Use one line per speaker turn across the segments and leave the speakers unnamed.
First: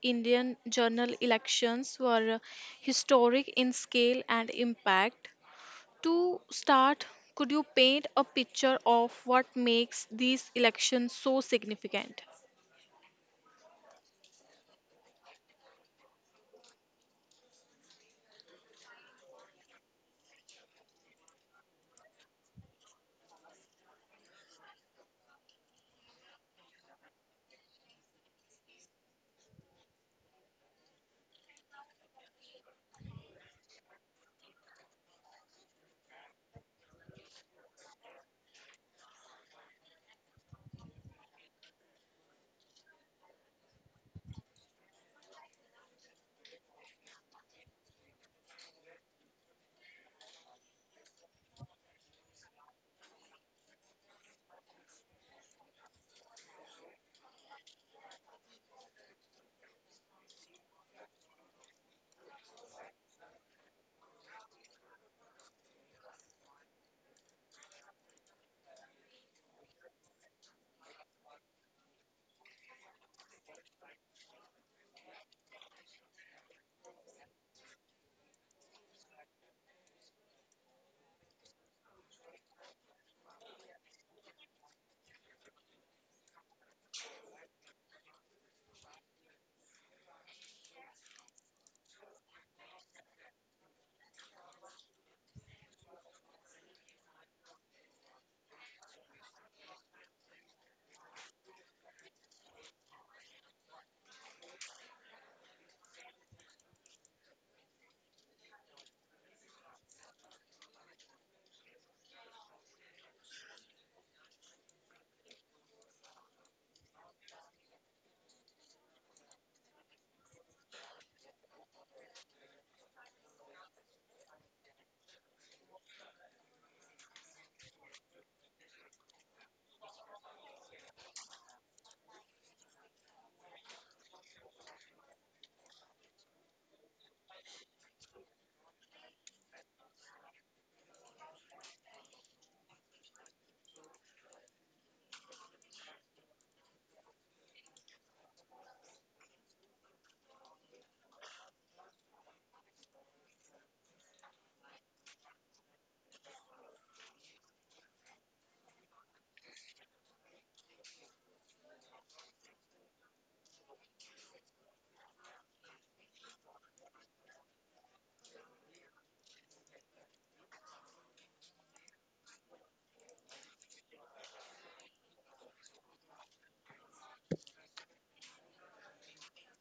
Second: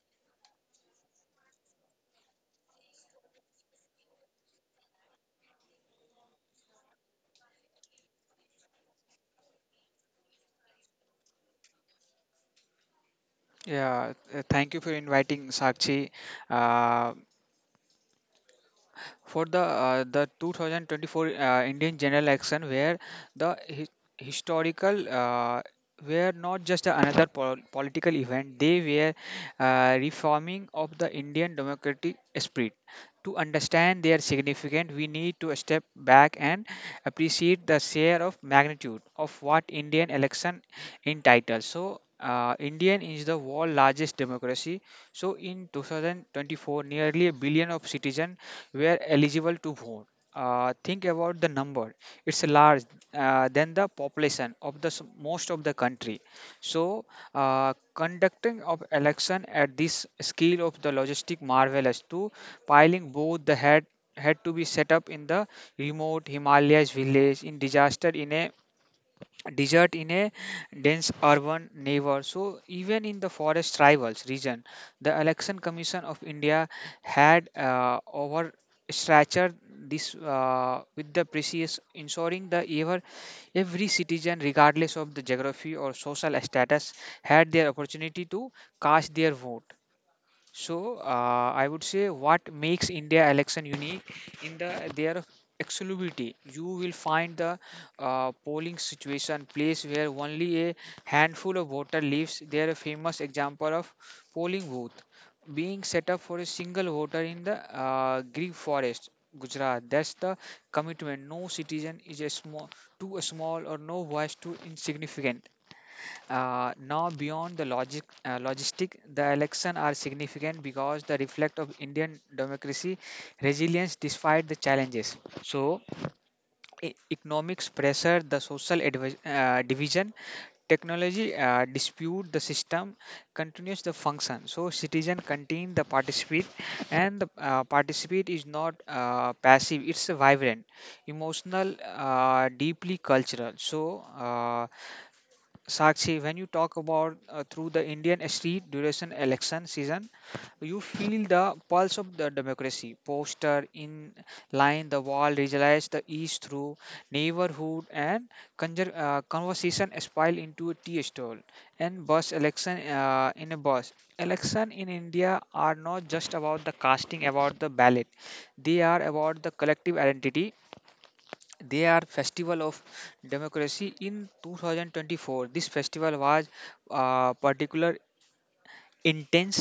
Indian general elections were historic in scale and impact. To start, could you paint a picture of what makes these elections so significant?
Yeah, Thank you for inviting Sakshi. Uh, for the 2024 Indian general election where the historical were not just another political event, they were reforming of the Indian democratic spirit. To understand their significance, we need to step back and appreciate the share of magnitude of what Indian election entitles. So Indian is the world largest democracy, so in 2024, nearly a billion of citizens were eligible to vote. Think about the number; it's large than the population of most of the country. So, conducting of election at this scale of the logistic marvelous to piling both the head had to be set up in the remote Himalayas village, in disaster, in a desert, in a dense urban neighbor. So even in the forest rivals region, the Election Commission of India had overstretched this with the precious ensuring the ever every citizen, regardless of the geography or social status, had their opportunity to cast their vote. So I would say what makes India election unique in the their exclusivity. You will find the polling situation place where only a handful of voter lives. There a famous example of polling booth being set up for a single voter in the Gir forest, Gujarat. That's the commitment. No citizen is a small, too small, or no voice too insignificant. Now beyond the logistic, the election are significant because they reflect of Indian democracy resilience despite the challenges. So, economics pressure, the social division, technology dispute the system continues the function. So, citizen continue the participate, and the participate is not passive. It's vibrant, emotional, deeply cultural. So. Sakshi, when you talk about through the Indian street duration election season, you feel the pulse of the democracy. Poster in line, the wall, realize the ease through neighborhood and conversation spill into a tea stall and bus election in a bus. Election in India are not just about the casting about the ballot; they are about the collective identity, they are festival of democracy. In 2024, this festival was particular intense,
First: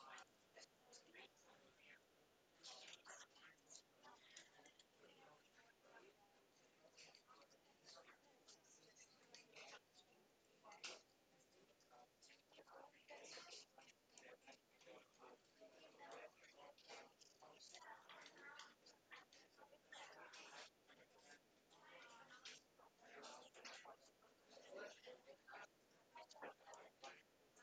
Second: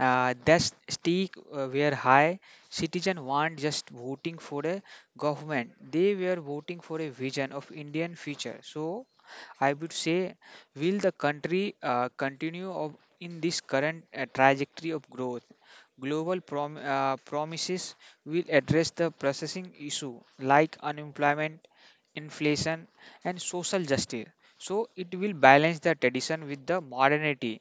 that stake were high. Citizen weren't just voting for a government, they were voting for a vision of Indian future. So I would say, will the country continue of, in this current trajectory of growth, global promises, will address the processing issue like unemployment, inflation, and social justice. So it will balance the tradition with the modernity.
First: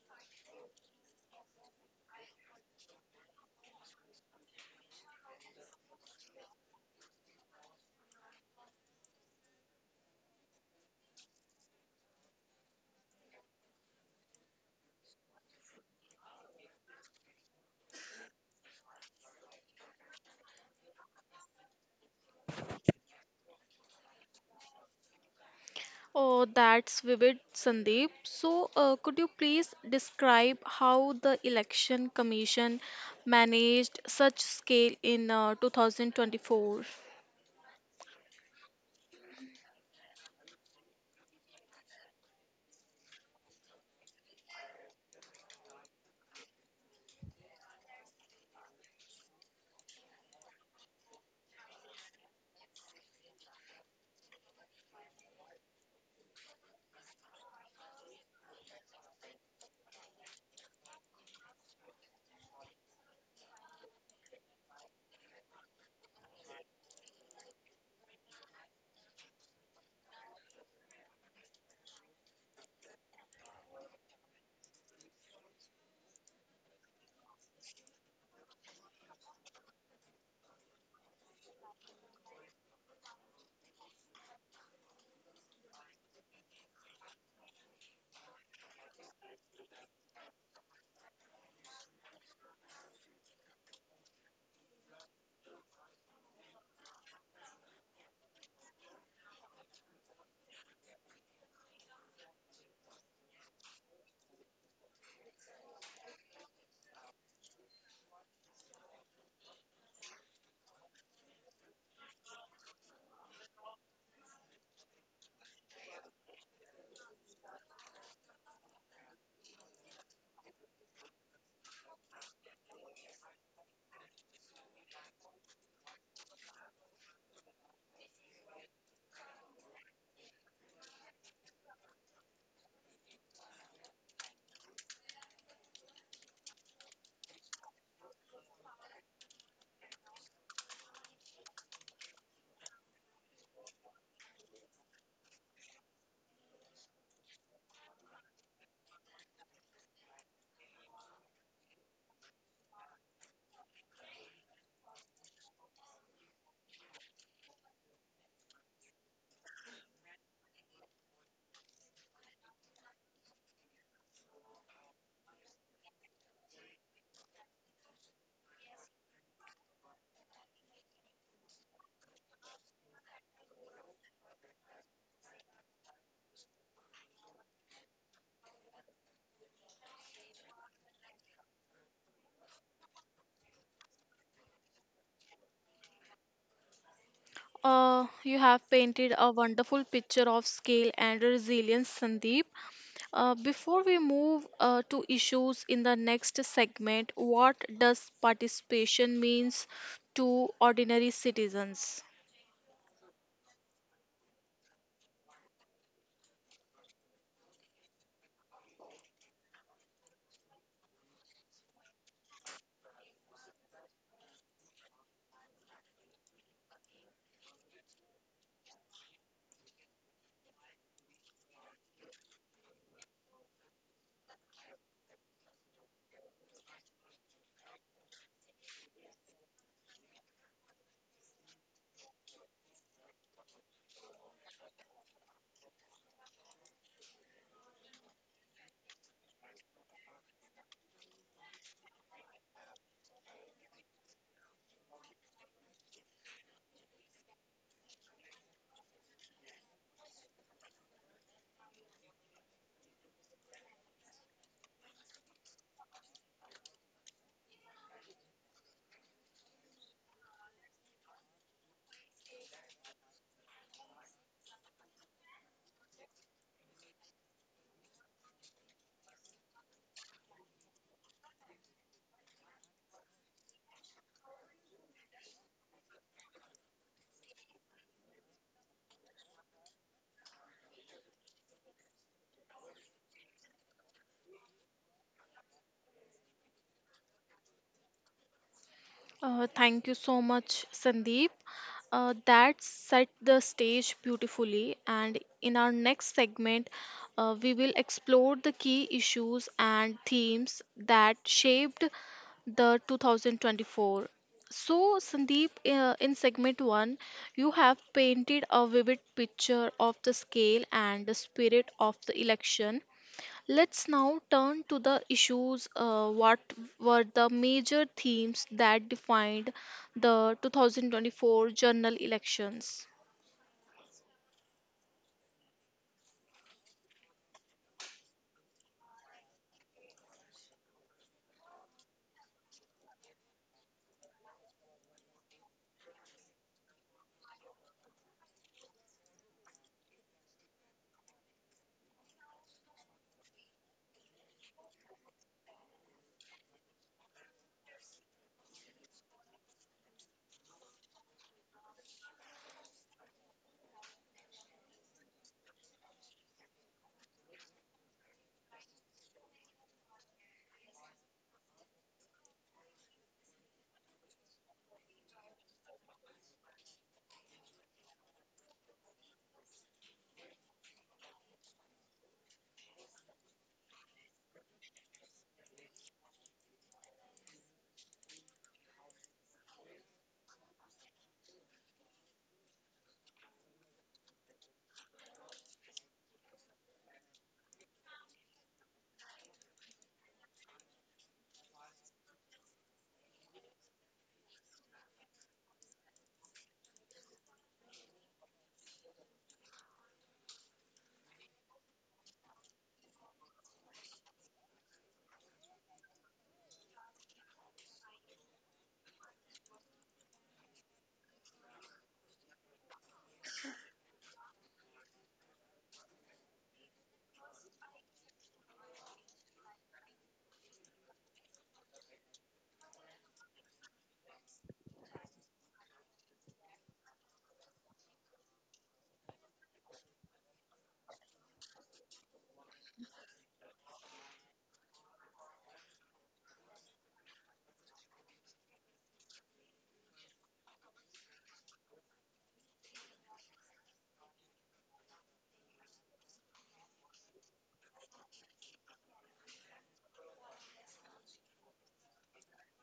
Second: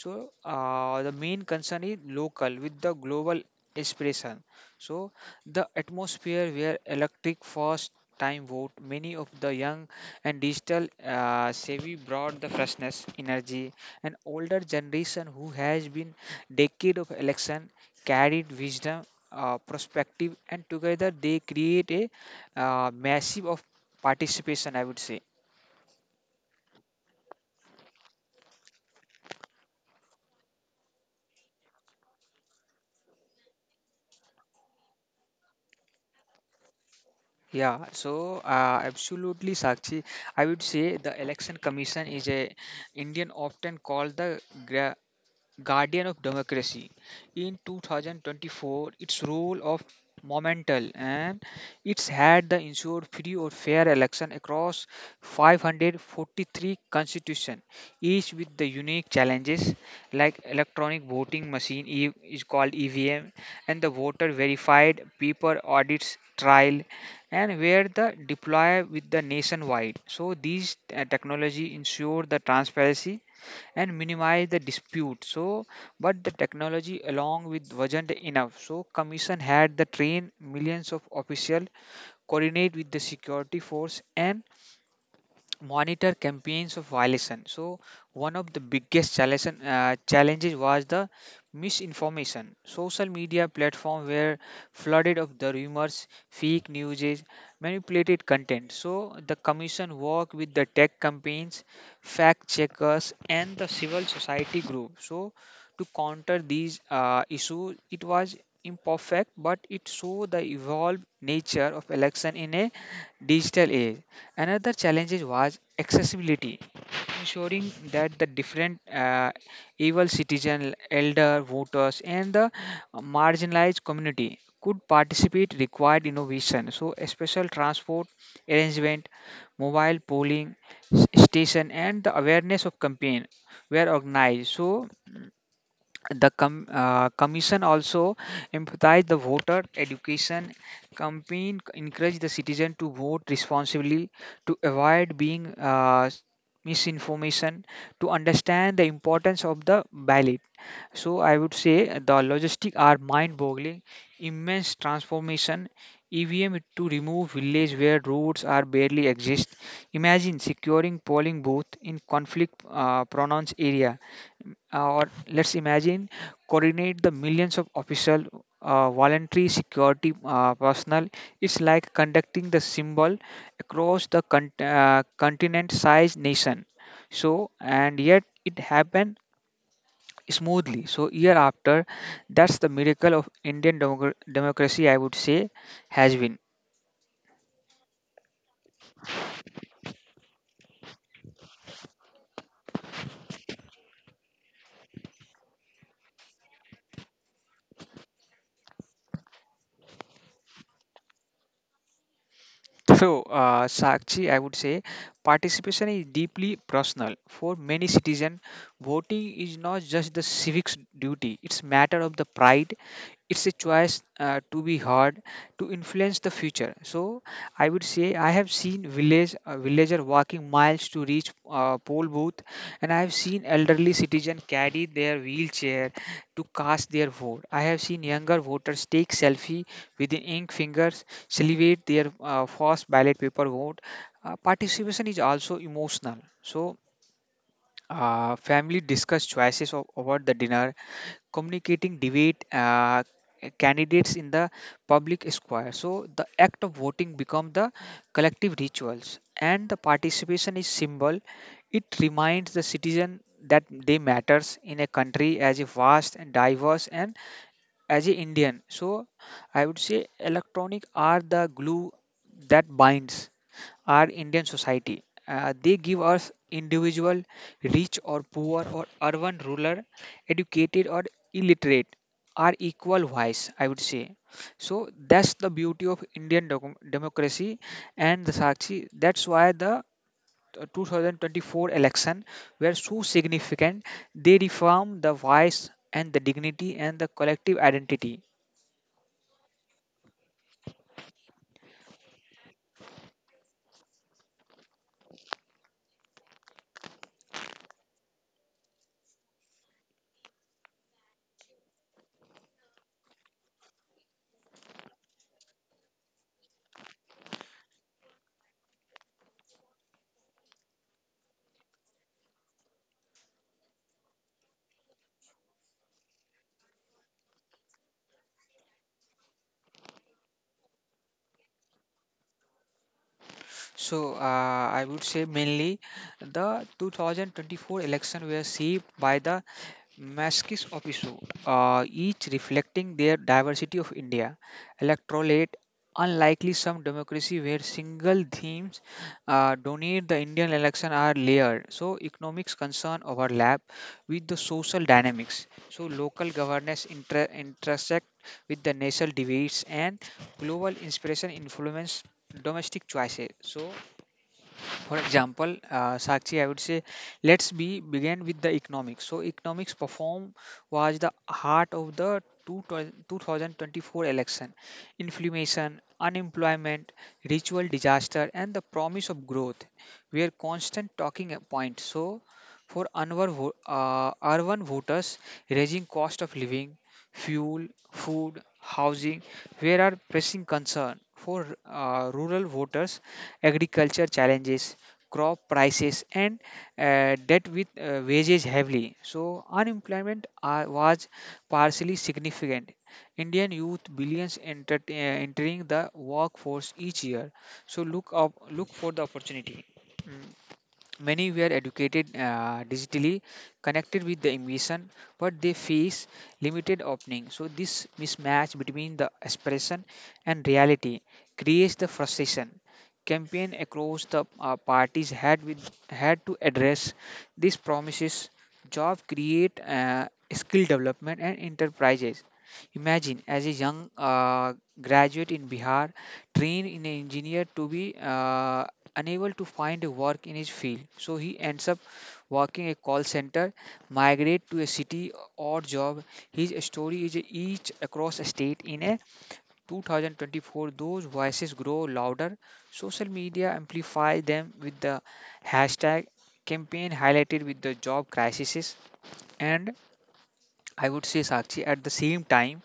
So the main concern is local with the global inspiration. So the atmosphere where electric first time vote, many of the young and digital savvy brought the freshness energy, and older generation who has been decade of election carried wisdom, perspective, and together they create a massive of participation, I would say.
Oh, that's vivid, Sandeep. So, could you please describe how the Election Commission managed such scale in 2024?
Yeah, so absolutely, Sakshi, I would say the Election Commission is a Indian, often called the guardian of democracy. In 2024, its role of momental, and it's had the ensured free or fair election across 543 constitution, each with the unique challenges, like electronic voting machine, is called EVM, and the voter verified paper audits trial, and where the deploy with the nationwide. So these technology ensure the transparency and minimize the dispute. So but the technology along with wasn't enough, so commission had the train millions of official, coordinate with the security force, and monitor campaigns of violation. So one of the biggest challenges was the misinformation. Social media platform were flooded of the rumors, fake news, manipulated content. So the commission worked with the tech campaigns, fact checkers, and the civil society group. So to counter these issues, it was imperfect, but it showed the evolved nature of election in a digital age. Another challenge was accessibility, ensuring that the different able citizen, elder voters, and the marginalized community could participate required innovation. So a special transport arrangement, mobile polling station, and the awareness of campaign were organized. So the commission also emphasized the voter education campaign, encouraged the citizen to vote responsibly, to avoid being misinformation, to understand the importance of the ballot. So I would say the logistics are mind-boggling, immense transformation. EVM to remove villages where roads are barely exist. Imagine securing polling booth in conflict ah-pronounced area, or let's imagine coordinate the millions of official, voluntary security personnel. It's like conducting the symbol across the continent sized nation. So and yet it happened smoothly, so year after. That's the miracle of Indian democracy, I would say, has been.
You have painted a wonderful picture of scale and resilience, Sandeep. Before we move to issues in the next segment, what does participation means to ordinary citizens?
So, Sakshi, I would say participation is deeply personal. For many citizens, voting is not just the civics duty; it's matter of the pride, it's a choice to be hard, to influence the future. So I would say I have seen villager walking miles to reach poll booth, and I have seen elderly citizen carry their wheelchair to cast their vote. I have seen younger voters take selfie with the ink fingers, salivate their first ballot paper vote. Participation is also emotional. So family discuss choices of, over the dinner, communicating debate candidates in the public square. So the act of voting become the collective rituals, and the participation is symbol. It reminds the citizen that they matters in a country as a vast and diverse and as a Indian. So I would say electronic are the glue that binds our Indian society. They give us individual, rich or poor, or urban, rural, educated or illiterate, are equal wise, I would say. So that's the beauty of Indian democracy, and the Sakshi, that's why the 2024 election were so significant. They reform the voice and the dignity and the collective identity.
Thank you so much, Sandeep. That set the stage beautifully. And in our next segment, we will explore the key issues and themes that shaped the 2024. So, Sandeep, in segment one, you have painted a vivid picture of the scale and the spirit of the election. Let's now turn to the issues. What were the major themes that defined the 2024 general elections?
So I would say mainly the 2024 election were shaped by the Maskis Opisu, each reflecting their diversity of India, electorate, unlikely some democracy where single themes donate the Indian election are layered. So economics concern overlap with the social dynamics. So local governance intersect with the national debates, and global inspiration influence domestic choices. So for example, Sakshi, I would say, let's be begin with the economics. So economics perform was the heart of the 2024 election. Inflammation, unemployment, ritual disaster, and the promise of growth were constant talking points. So for urban voters, raising cost of living, fuel, food, housing, were are pressing concern. For rural voters, agriculture challenges, crop prices, and debt with wages heavily. So unemployment was partially significant. Indian youth billions entering the workforce each year. So, look for the opportunity. Mm. Many were educated digitally, connected with the ambition, but they face limited opening. So this mismatch between the aspiration and reality creates the frustration. Campaign across the parties had to address these promises. Job create, skill development, and enterprises. Imagine as a young graduate in Bihar, trained in an engineer to be unable to find a work in his field. So he ends up working a call center, migrate to a city or job. His story is each across a state in a 2024. Those voices grow louder. Social media amplify them with the hashtag campaign highlighted with the job crises. And I would say, Sakshi, at the same time,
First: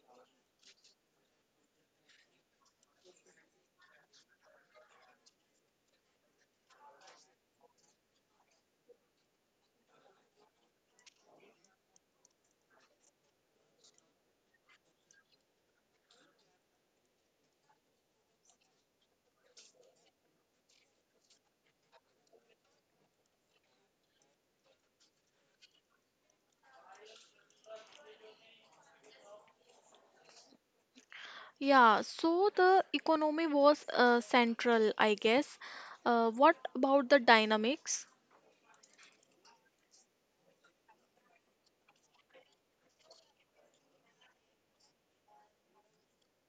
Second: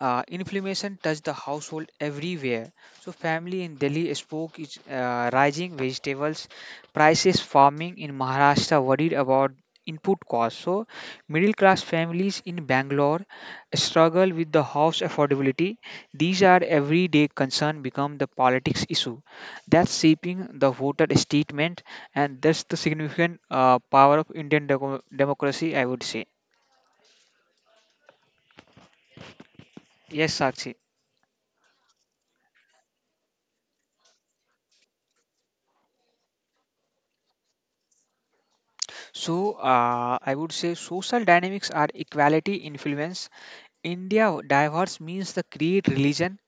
inflammation touched the household everywhere. So family in Delhi spoke is rising vegetables prices. Farming in Maharashtra worried about input costs. So middle class families in Bangalore struggle with the house affordability. These are everyday concern become the politics issue. That's shaping the voter statement, and that's the significant power of Indian democracy, I would say. Yes, Sakshi.
Yeah, so the economy was central, I guess. What about the dynamics?
So, I would say social dynamics are equality influence. India diverse means the create religion,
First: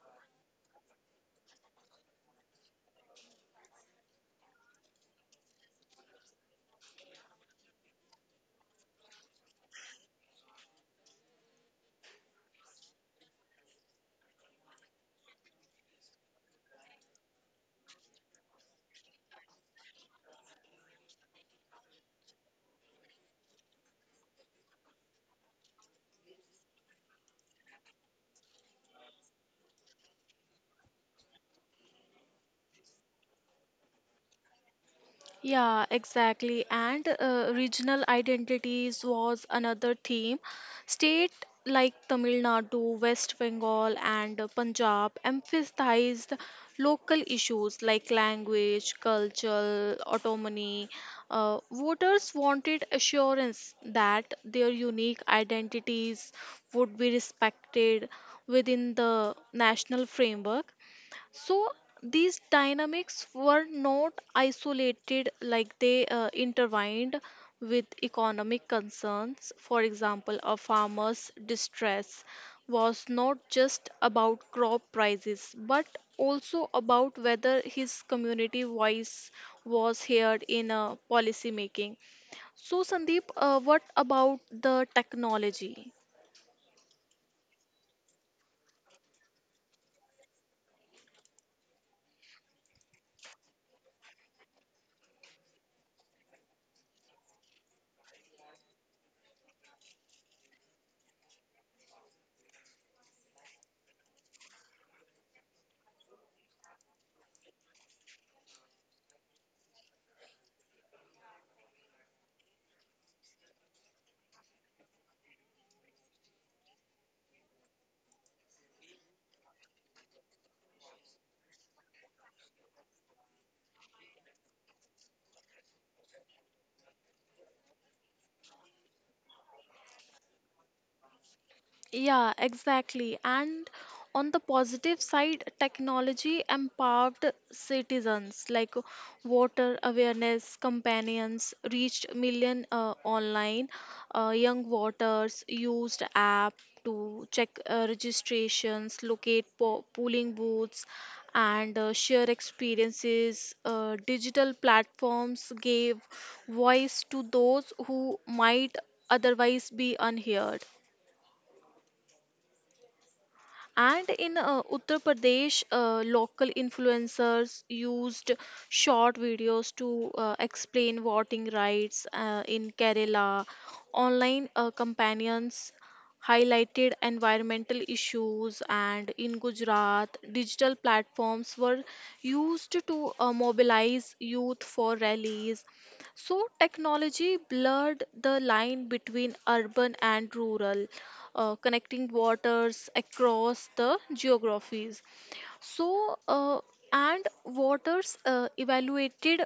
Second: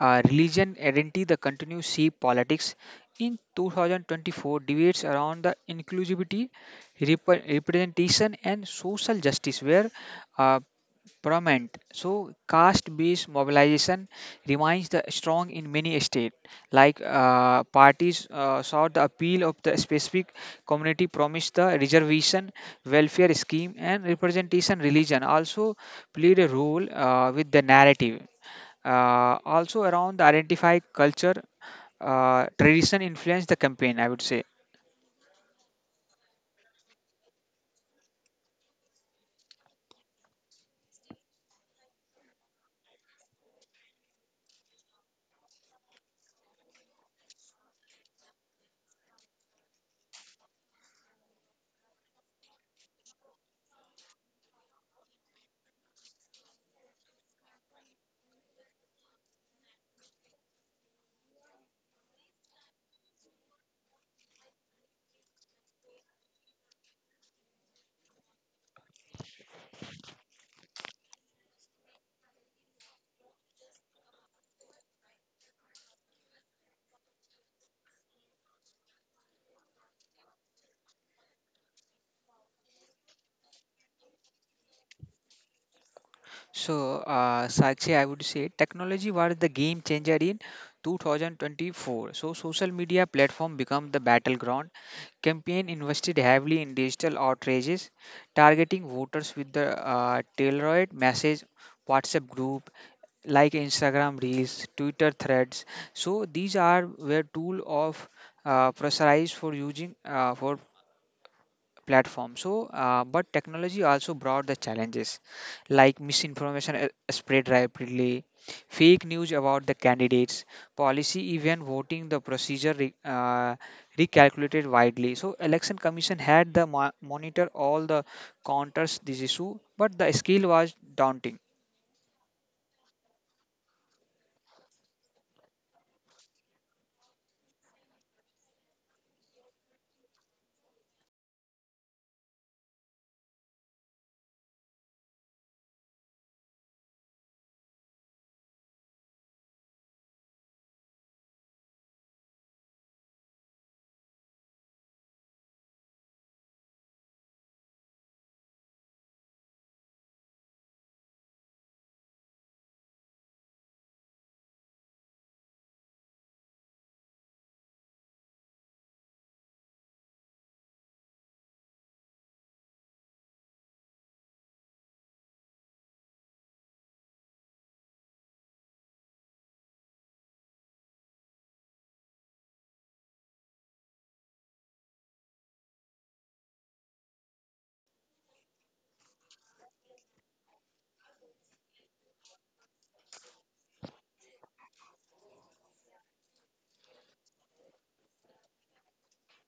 religion identity, the continuous shape politics. In 2024, debates around the inclusivity, representation, and social justice were uh, prominent. So caste based mobilization remains the strong in many states. Like parties saw the appeal of the specific community, promised the reservation, welfare scheme, and representation. Religion also played a role with the narrative. Also, around the identify culture, tradition influenced the campaign, I would say.
Yeah, exactly. And regional identities was another theme. State like Tamil Nadu, West Bengal, and Punjab emphasized local issues like language, cultural autonomy. Voters wanted assurance that their unique identities would be respected within the national framework. So these dynamics were not isolated, like they intertwined with economic concerns. For example, a farmer's distress was not just about crop prices, but also about whether his community voice was heard in policy making. So, Sandeep, what about the technology?
So, Sakshi, I would say technology was the game changer in 2024. So social media platform become the battleground. Campaign invested heavily in digital outrages, targeting voters with the tailored message, WhatsApp group, like Instagram reels, Twitter threads. So these are were tool of pressurized for using for platform. So, but technology also brought the challenges like misinformation spread rapidly, fake news about the candidates, policy, even voting, the procedure recalculated widely. So, election commission had monitor all the counters this issue, but the scale was daunting.
Yeah, exactly. And on the positive side, technology empowered citizens like voter awareness companions reached million online. Young voters used app to check registrations, locate polling booths, and share experiences. Digital platforms gave voice to those who might otherwise be unheard. And in Uttar Pradesh, local influencers used short videos to explain voting rights. In Kerala, online companions highlighted environmental issues, and in Gujarat, digital platforms were used to mobilize youth for rallies. So, technology blurred the line between urban and rural connecting waters across the geographies. So, and waters evaluated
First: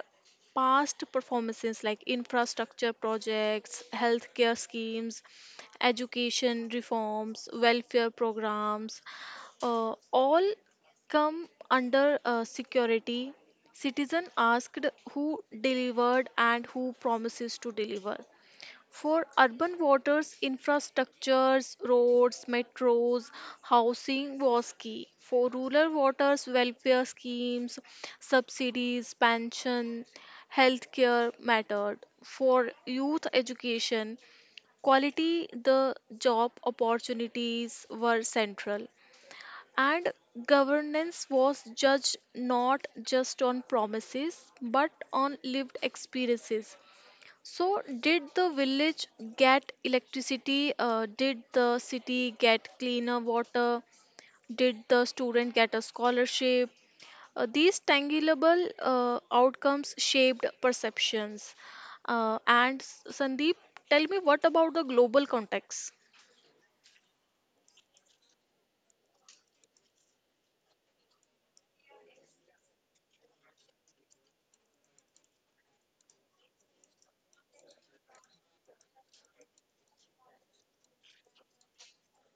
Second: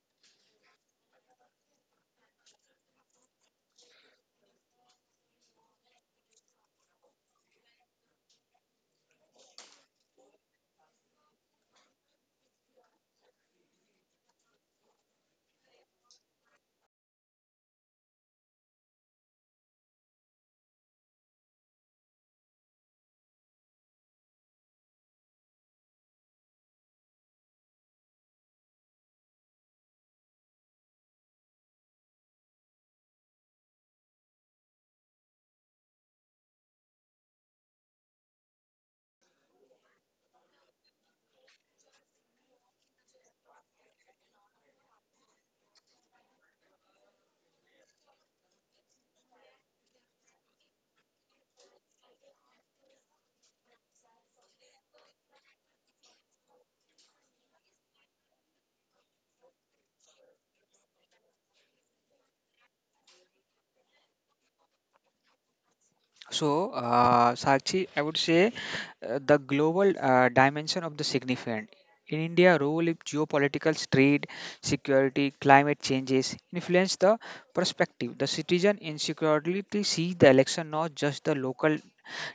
past performances like infrastructure projects, healthcare schemes, education reforms, welfare programs, all come under security. Citizen asked who delivered and who promises to deliver. For urban waters, infrastructures, roads, metros, housing was key. For rural waters, welfare schemes, subsidies, pension, healthcare mattered. For youth education, quality, the job opportunities were central. And governance was judged not just on promises but on lived experiences. So, did the village get electricity? Did the city get cleaner water? Did the student get a scholarship? These tangible outcomes shaped perceptions. And Sandeep, tell me what about the global context?
Sakshi, I would say the global dimension of the significant. In India, role of geopolitical trade, security, climate changes influence the perspective. The citizen in security see the election not just the local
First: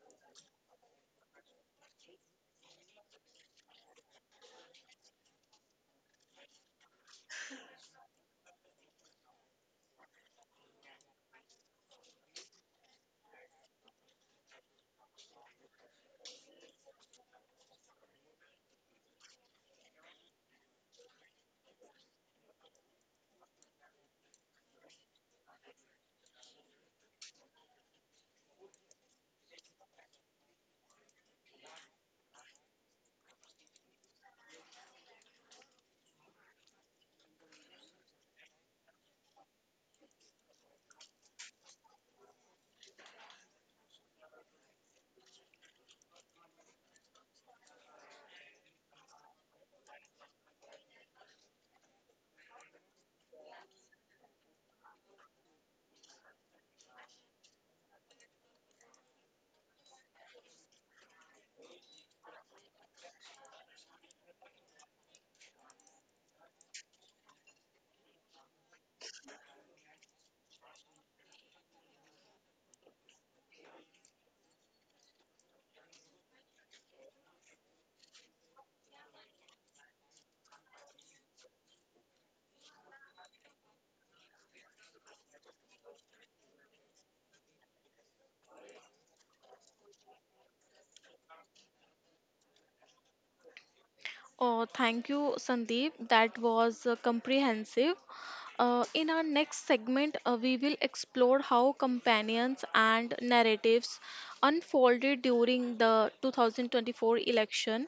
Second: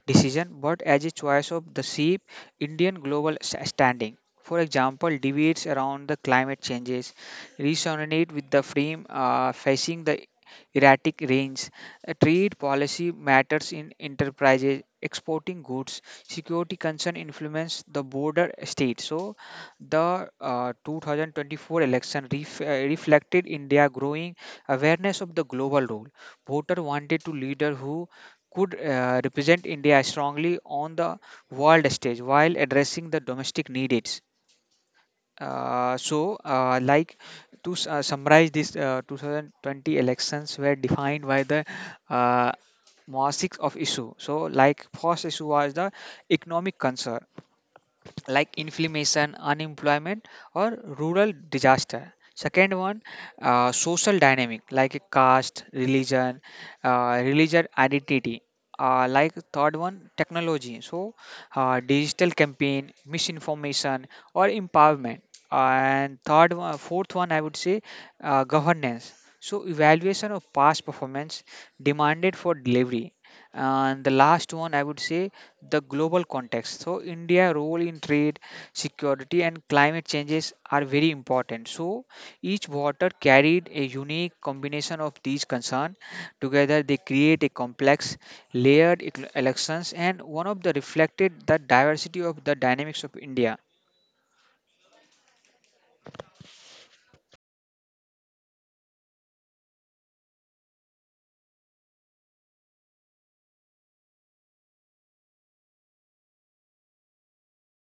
decision but as a choice of the sheep Indian global standing. For example, debates around the climate changes resonate with the frame facing the erratic range. A trade policy matters in enterprises exporting goods. Security concern influence the border state. So, the 2024 election reflected India growing awareness of the global role. Voter wanted to leader who could represent India strongly on the world stage while addressing the domestic needs. Uh, so, uh, like summarize, this 2020 elections were defined by the uh, massive of issue. So, like first issue was the economic concern, like inflammation, unemployment, or rural disaster. Second one, social dynamic like a caste, religion, religion identity. Third one, technology. So, digital campaign, misinformation, or empowerment. And fourth one, I would say governance. So, evaluation of past performance demanded for delivery. And the last one, I would say the global context. So India role in trade, security and climate changes are very important. So each water carried a unique combination of these concerns. Together they create a complex layered elections and one of the reflected the diversity of the dynamics of India.
Oh, thank you, Sandeep. That was comprehensive. In our next segment, we will explore how companions and narratives unfolded during the 2024 election.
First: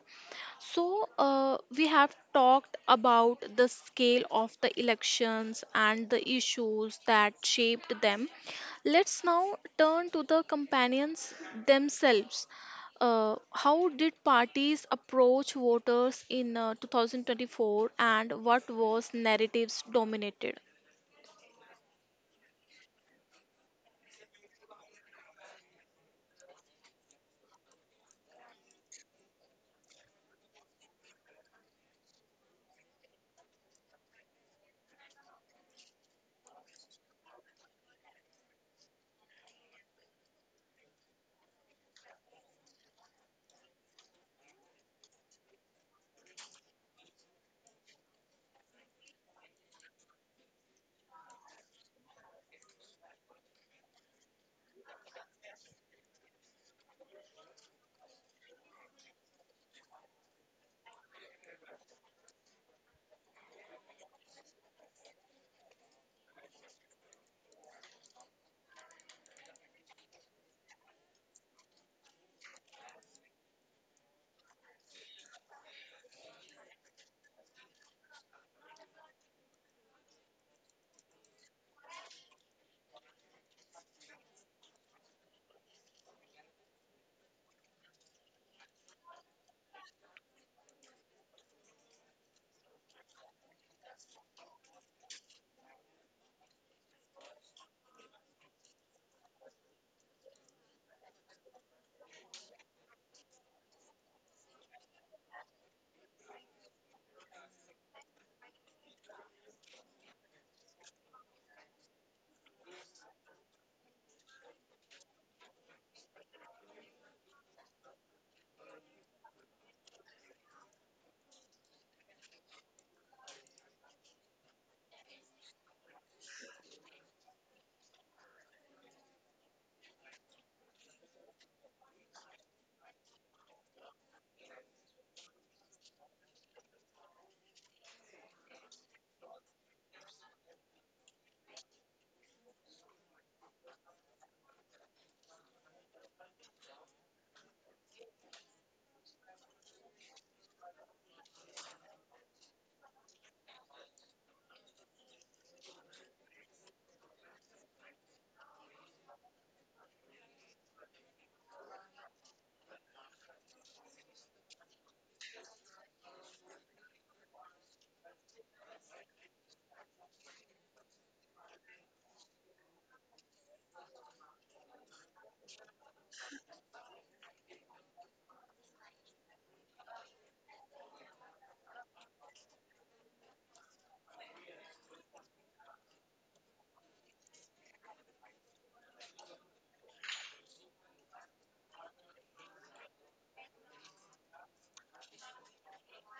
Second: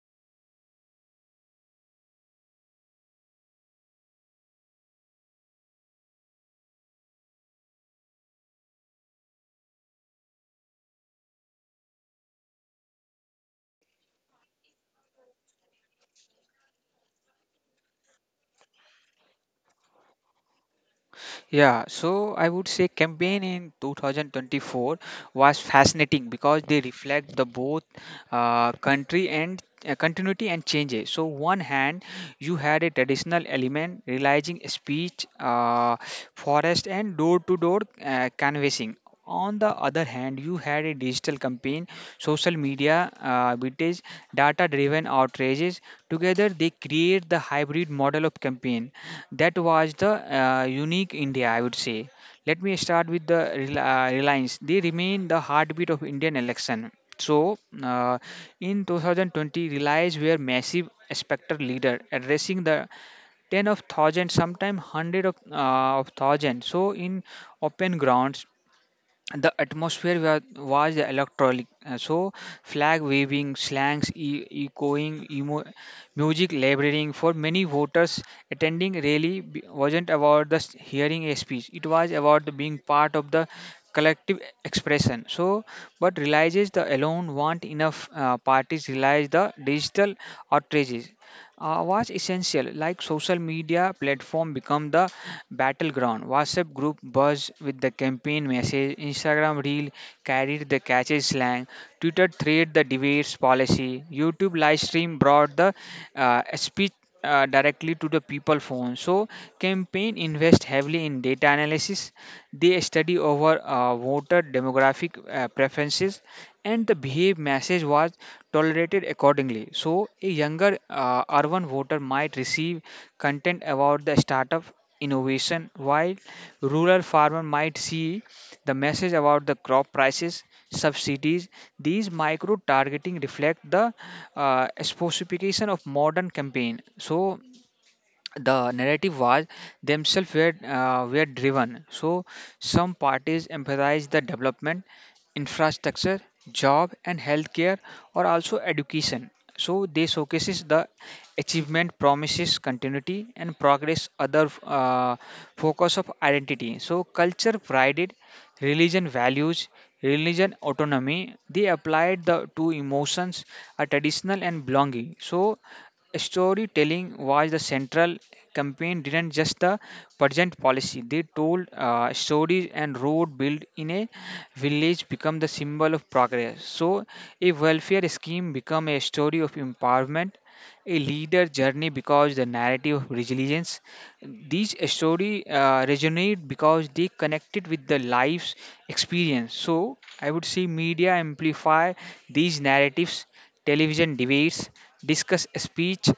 So, we have talked about the scale of the elections and the issues that shaped them. Let's now turn to the companions themselves. How did parties approach voters in 2024, and what was narratives dominated?
Yeah, so I would say campaign in 2024 was fascinating because they reflect the both country and continuity and changes. So one hand, you had a traditional element realizing speech, forest, and door-to-door canvassing. On the other hand, you had a digital campaign, social media, vintage, data-driven outrages. Together, they create the hybrid model of campaign that was the unique India, I would say. Let me start with the Reliance. They remain the heartbeat of Indian election. So, uh, in 2020, Reliance were massive spectre leader, addressing the 10 of thousand, sometimes 100 of thousand. So, in open grounds, the atmosphere was electronic. Flag waving slangs echoing music labrading for many voters attending really wasn't about hearing a speech, it was about the being part of the collective expression. So but realizes the alone want enough, parties realize the digital outrages was essential. Like social media platform become the battleground. WhatsApp group buzz with the campaign message. Instagram reel carried the catchy slang. Twitter thread the debates policy. YouTube live stream brought the speech directly to the people phone. So campaign invest heavily in data analysis, they study over voter demographic preferences and the behave message was tolerated accordingly. So, a younger urban voter might receive content about the startup innovation, while rural farmer might see the message about the crop prices, subsidies. These micro targeting reflect the specification of modern campaign. So, the narrative was themselves were driven. So some parties emphasize the development, infrastructure, job and healthcare, or also education. So they showcases the achievement, promises continuity and progress. Other focus of identity. So culture prided religion values, religion autonomy. They applied the to emotions, a traditional and belonging. So storytelling was the central campaign didn't just the present policy, they told stories. And road built in a village become the symbol of progress, so a welfare scheme become a story of empowerment, a leader journey because the narrative of resilience. These story resonate because they connected with the life's experience. So I would say media amplify these narratives. Television debates discuss speech.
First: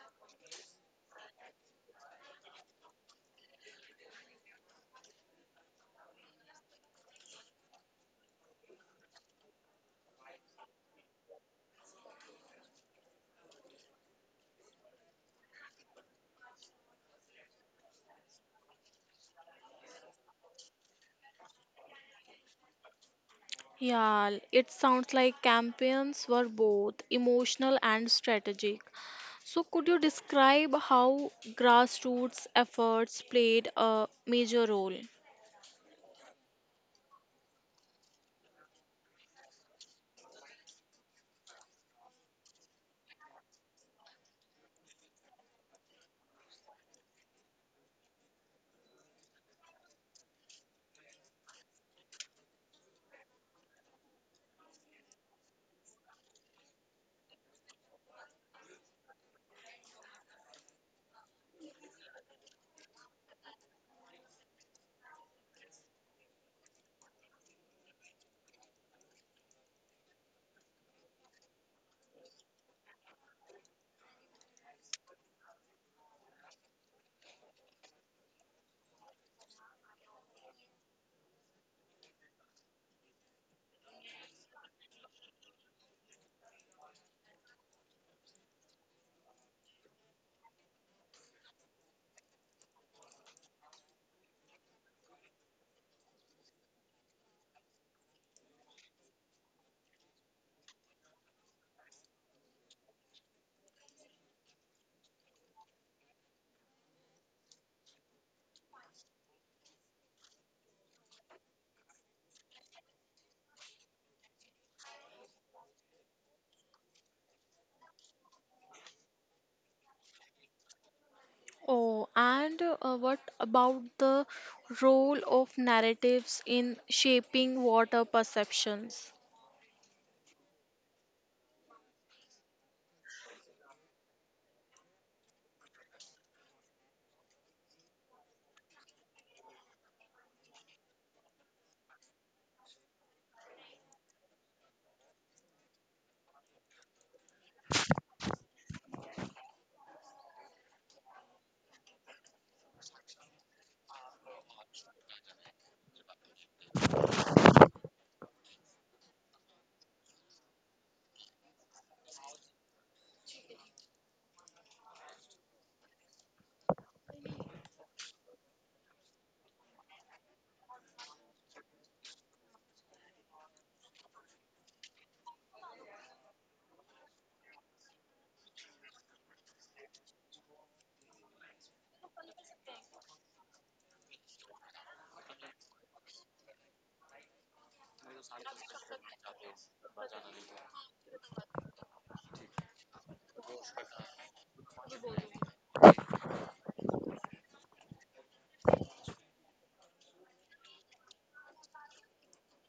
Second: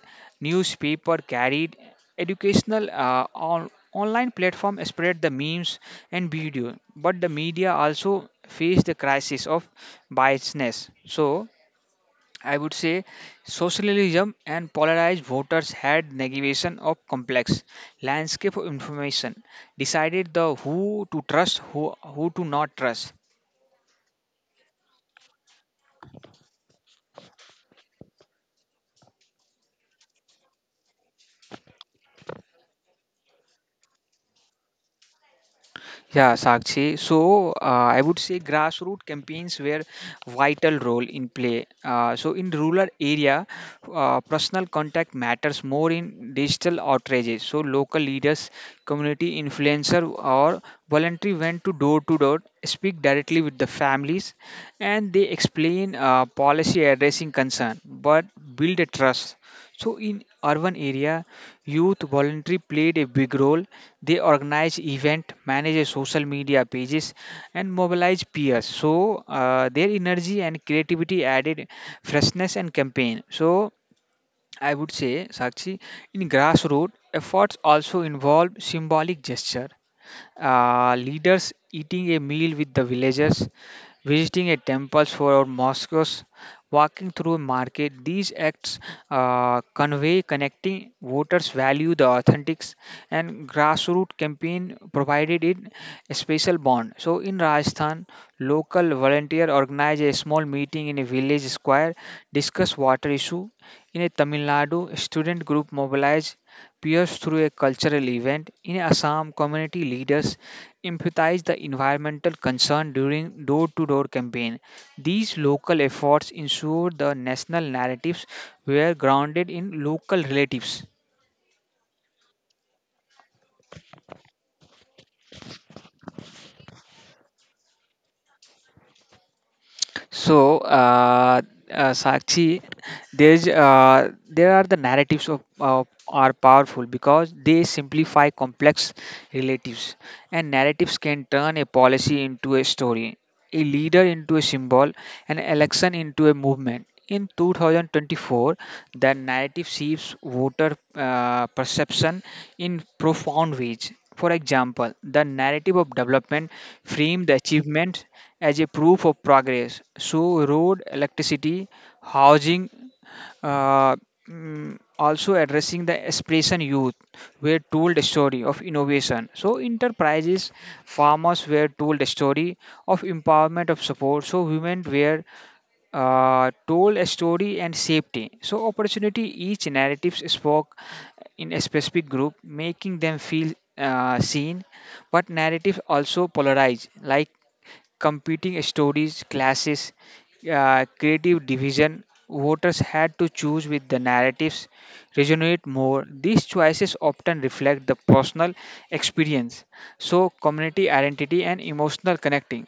Newspaper carried educational on online platform spread the memes and video. But the media also face the crisis of biasness. So I would say socialism and polarized voters had navigation of complex landscape of information, decided the who to trust, who to not trust,
Yeah, it sounds like campaigns were both emotional and strategic. So, could you describe how grassroots efforts played a major role?
Yeah, Sakshi. So I would say grassroots campaigns were vital role in play. In rural area, personal contact matters more in digital outrages. So local leaders, community influencer, or voluntary went to door, speak directly with the families, and they explain policy addressing concern, but build a trust. So in urban area, youth voluntary played a big role, they organize event, manage social media pages and mobilize peers. So their energy and creativity added freshness and campaign. So I would say, Sakshi, in grassroots efforts also involve symbolic gesture, leaders eating a meal with the villagers, visiting a temples for mosques, walking through a market. These acts convey connecting voters value the authentics, and grassroots campaign provided it a special bond. So in Rajasthan, local volunteer organize a small meeting in a village square, discuss water issue. In a Tamil Nadu, student group mobilize pierced through a cultural event. In Assam, community leaders emphasized the environmental concern during door-to-door campaign. These local efforts ensure the national narratives were grounded in local relatives.
Oh, and what about the role of narratives in shaping water perceptions?
So, uh, Sakshi, there are the narratives of are powerful because they simplify complex relatives, and narratives can turn a policy into a story, a leader into a symbol, an election into a movement. In 2024, the narrative shapes voter perception in profound ways. For example, the narrative of development framed the achievement as a proof of progress. So, road, electricity, housing, uh, also addressing the aspiration youth were told a story of innovation, so enterprises farmers were told a story of empowerment of support, so women were told a story and safety so opportunity. Each narratives spoke in a specific group making them feel seen, but narratives also polarize like competing stories, classes, creative division, voters had to choose with the narratives resonate more. These choices often reflect the personal experience, so community identity and emotional connecting.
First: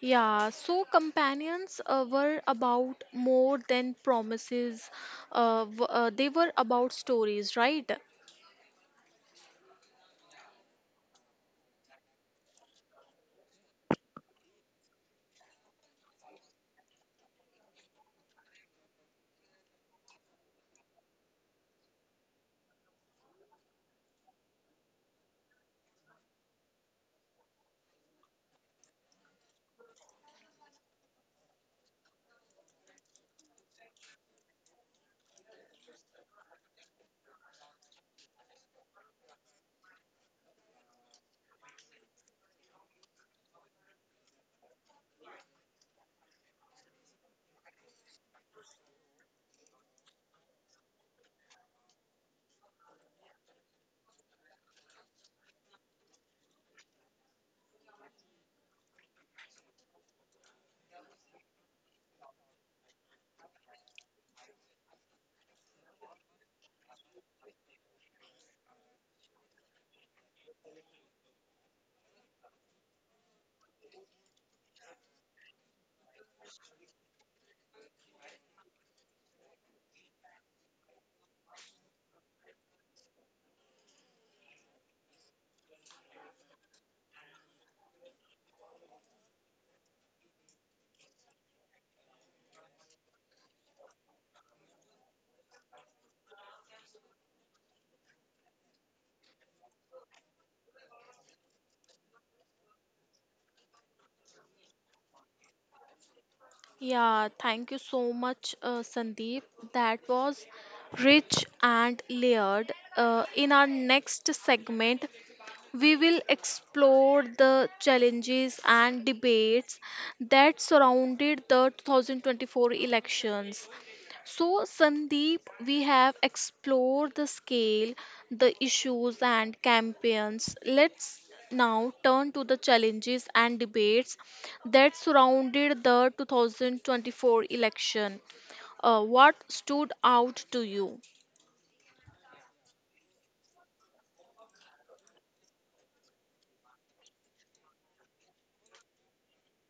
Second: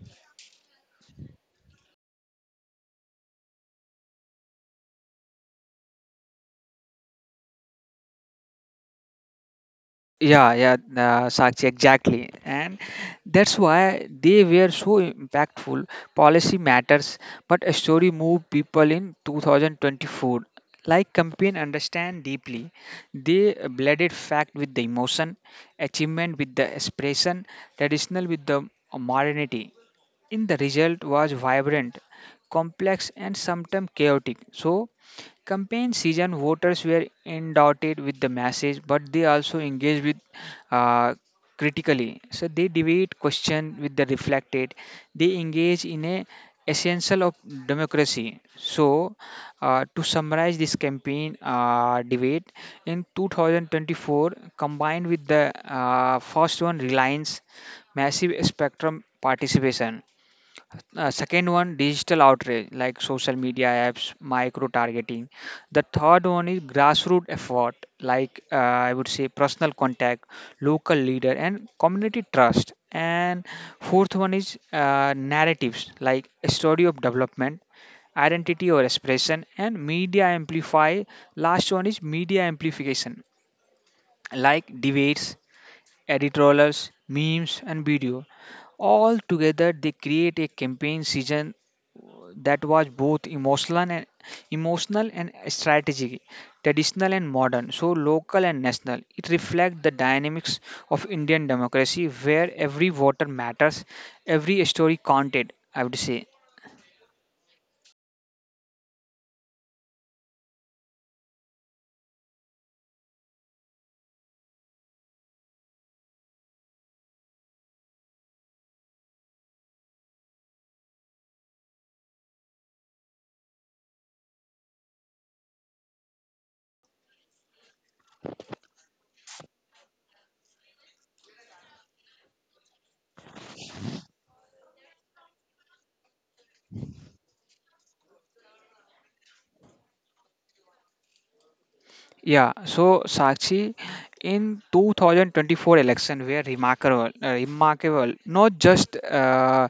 Yeah, so companions were about more than promises. They were about stories, right?
Yeah, Sakshi, exactly. And that's why they were so impactful. Policy matters, but a story moved people in 2024. Like campaign understand deeply. They blended fact with the emotion, achievement with the expression, traditional with the modernity in the result was vibrant, complex, and sometimes chaotic. So, campaign season voters were endowed with the message, but they also engaged with uh, critically. So they debate, question with the reflected. They engage in a essential of democracy. So, to summarize this campaign debate in 2024, combined with the first one reliance massive spectrum participation, second one, digital outrage like social media apps, micro targeting. The third one is grassroots effort, like I would say personal contact, local leader, and community trust. And fourth one is narratives, like story of development, identity or expression, and media amplify. Last one is media amplification, like debates, editorials, memes, and video. All together, they create a campaign season that was both emotional and strategic, traditional and modern, so local and national. It reflects the dynamics of Indian democracy, where every voter matters, every story counted, I would say.
Yeah, thank you so much, Sandeep. That was rich and layered. In our next segment, we will explore the challenges and debates that surrounded the 2024 elections. So, Sandeep, we have explored the scale, the issues, and campaigns. Let's now turn to the challenges and debates that surrounded the 2024 election. What stood out to you?
Yeah, so Sakshi, in 2024 election were remarkable, not just uh,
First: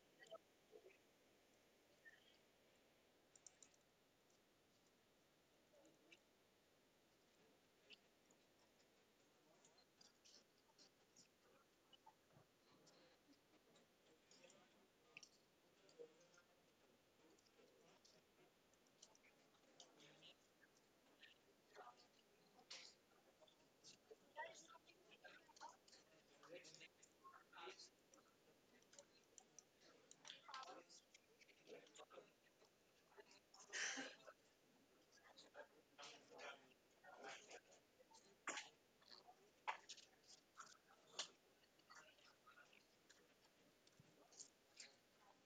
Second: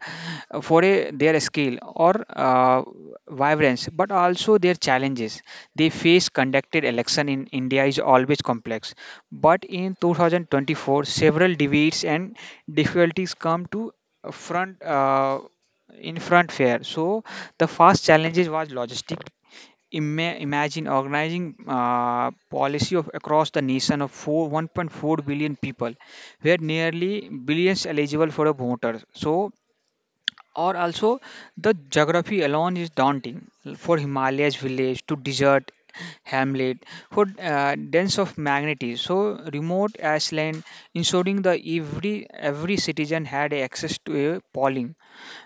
for a, their skill or vibrance, but also their challenges. They face conducted election in India is always complex, but in 2024 several debates and difficulties come to front. In front fair, so the first challenges was logistic. Imagine organizing policy of across the nation of 1.4 billion people where nearly billions eligible for a voter. So or also the geography alone is daunting for himalayas village to desert hamlet for dense of magnitude, so remote as land ensuring the every citizen had access to a polling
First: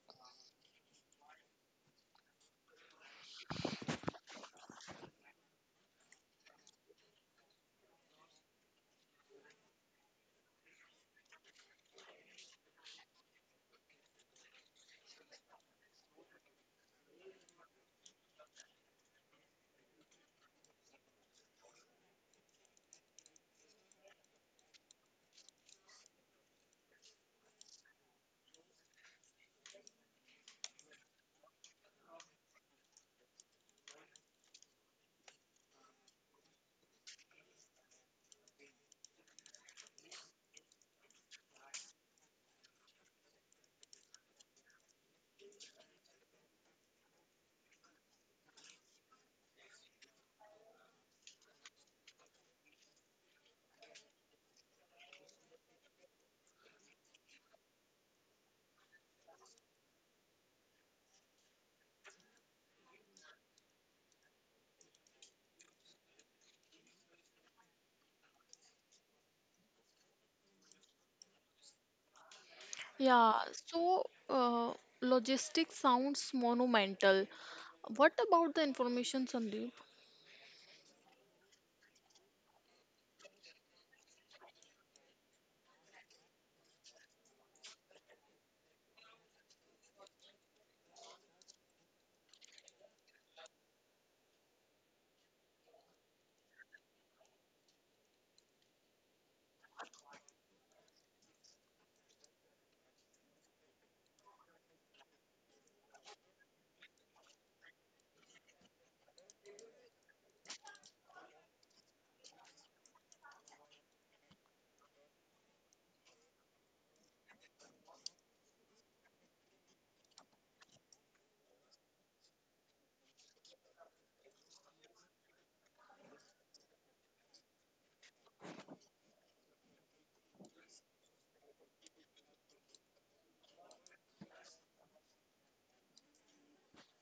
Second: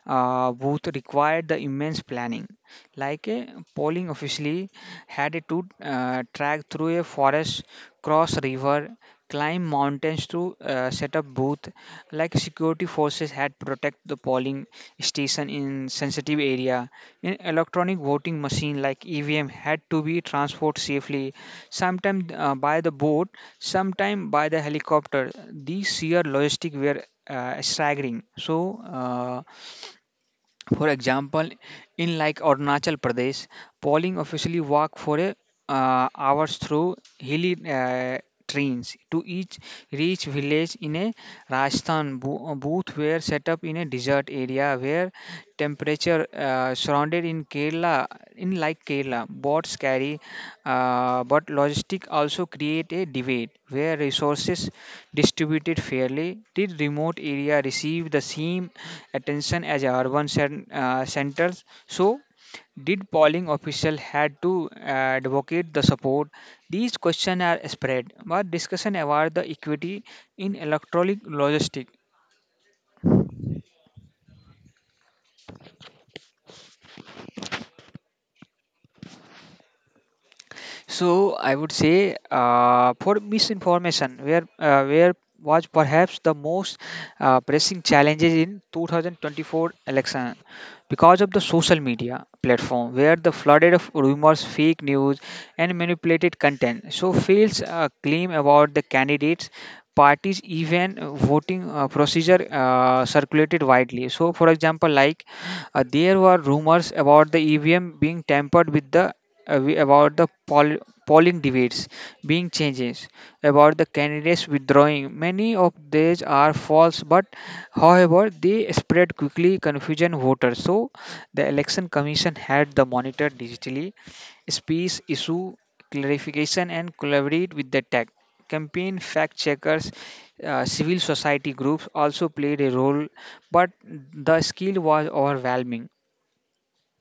booth required the immense planning. Like a polling officially had to track through a forest, cross river, climb mountains to set up booth. Like security forces had protect the polling station in sensitive area. In electronic voting machine like EVM had to be transported safely, sometime by the boat, sometime by the helicopter. These sheer logistic were staggering. So. For example, in like Arunachal Pradesh, polling officially walk for a, hours through hilly trains to each reach village. In a Rajasthan booth were set up in a desert area where temperature surrounded. In Kerala, in like Kerala bots carry but logistic also create a debate, where resources distributed fairly? Did remote area receive the same attention as urban centers? So, did polling official had to advocate the support? These questions are spread. But discussion about the equity in electronic logistics.
Yeah, so uh, logistics sounds monumental. What about the information, Sandeep?
So I would say for misinformation, where was perhaps the most pressing challenges in 2024 election because of the social media platform where the flooded of rumors fake news and manipulated content so fails claim about the candidates parties even voting procedure circulated widely. So for example like there were rumors about the evm being tampered with the about the polling debates being changes, about the candidates withdrawing. Many of these are false, but however, they spread quickly, confusion voters. So, the election commission had the monitor digitally space issue clarification and collaborate with the tech campaign fact checkers civil society groups also played a role, but the skill was overwhelming,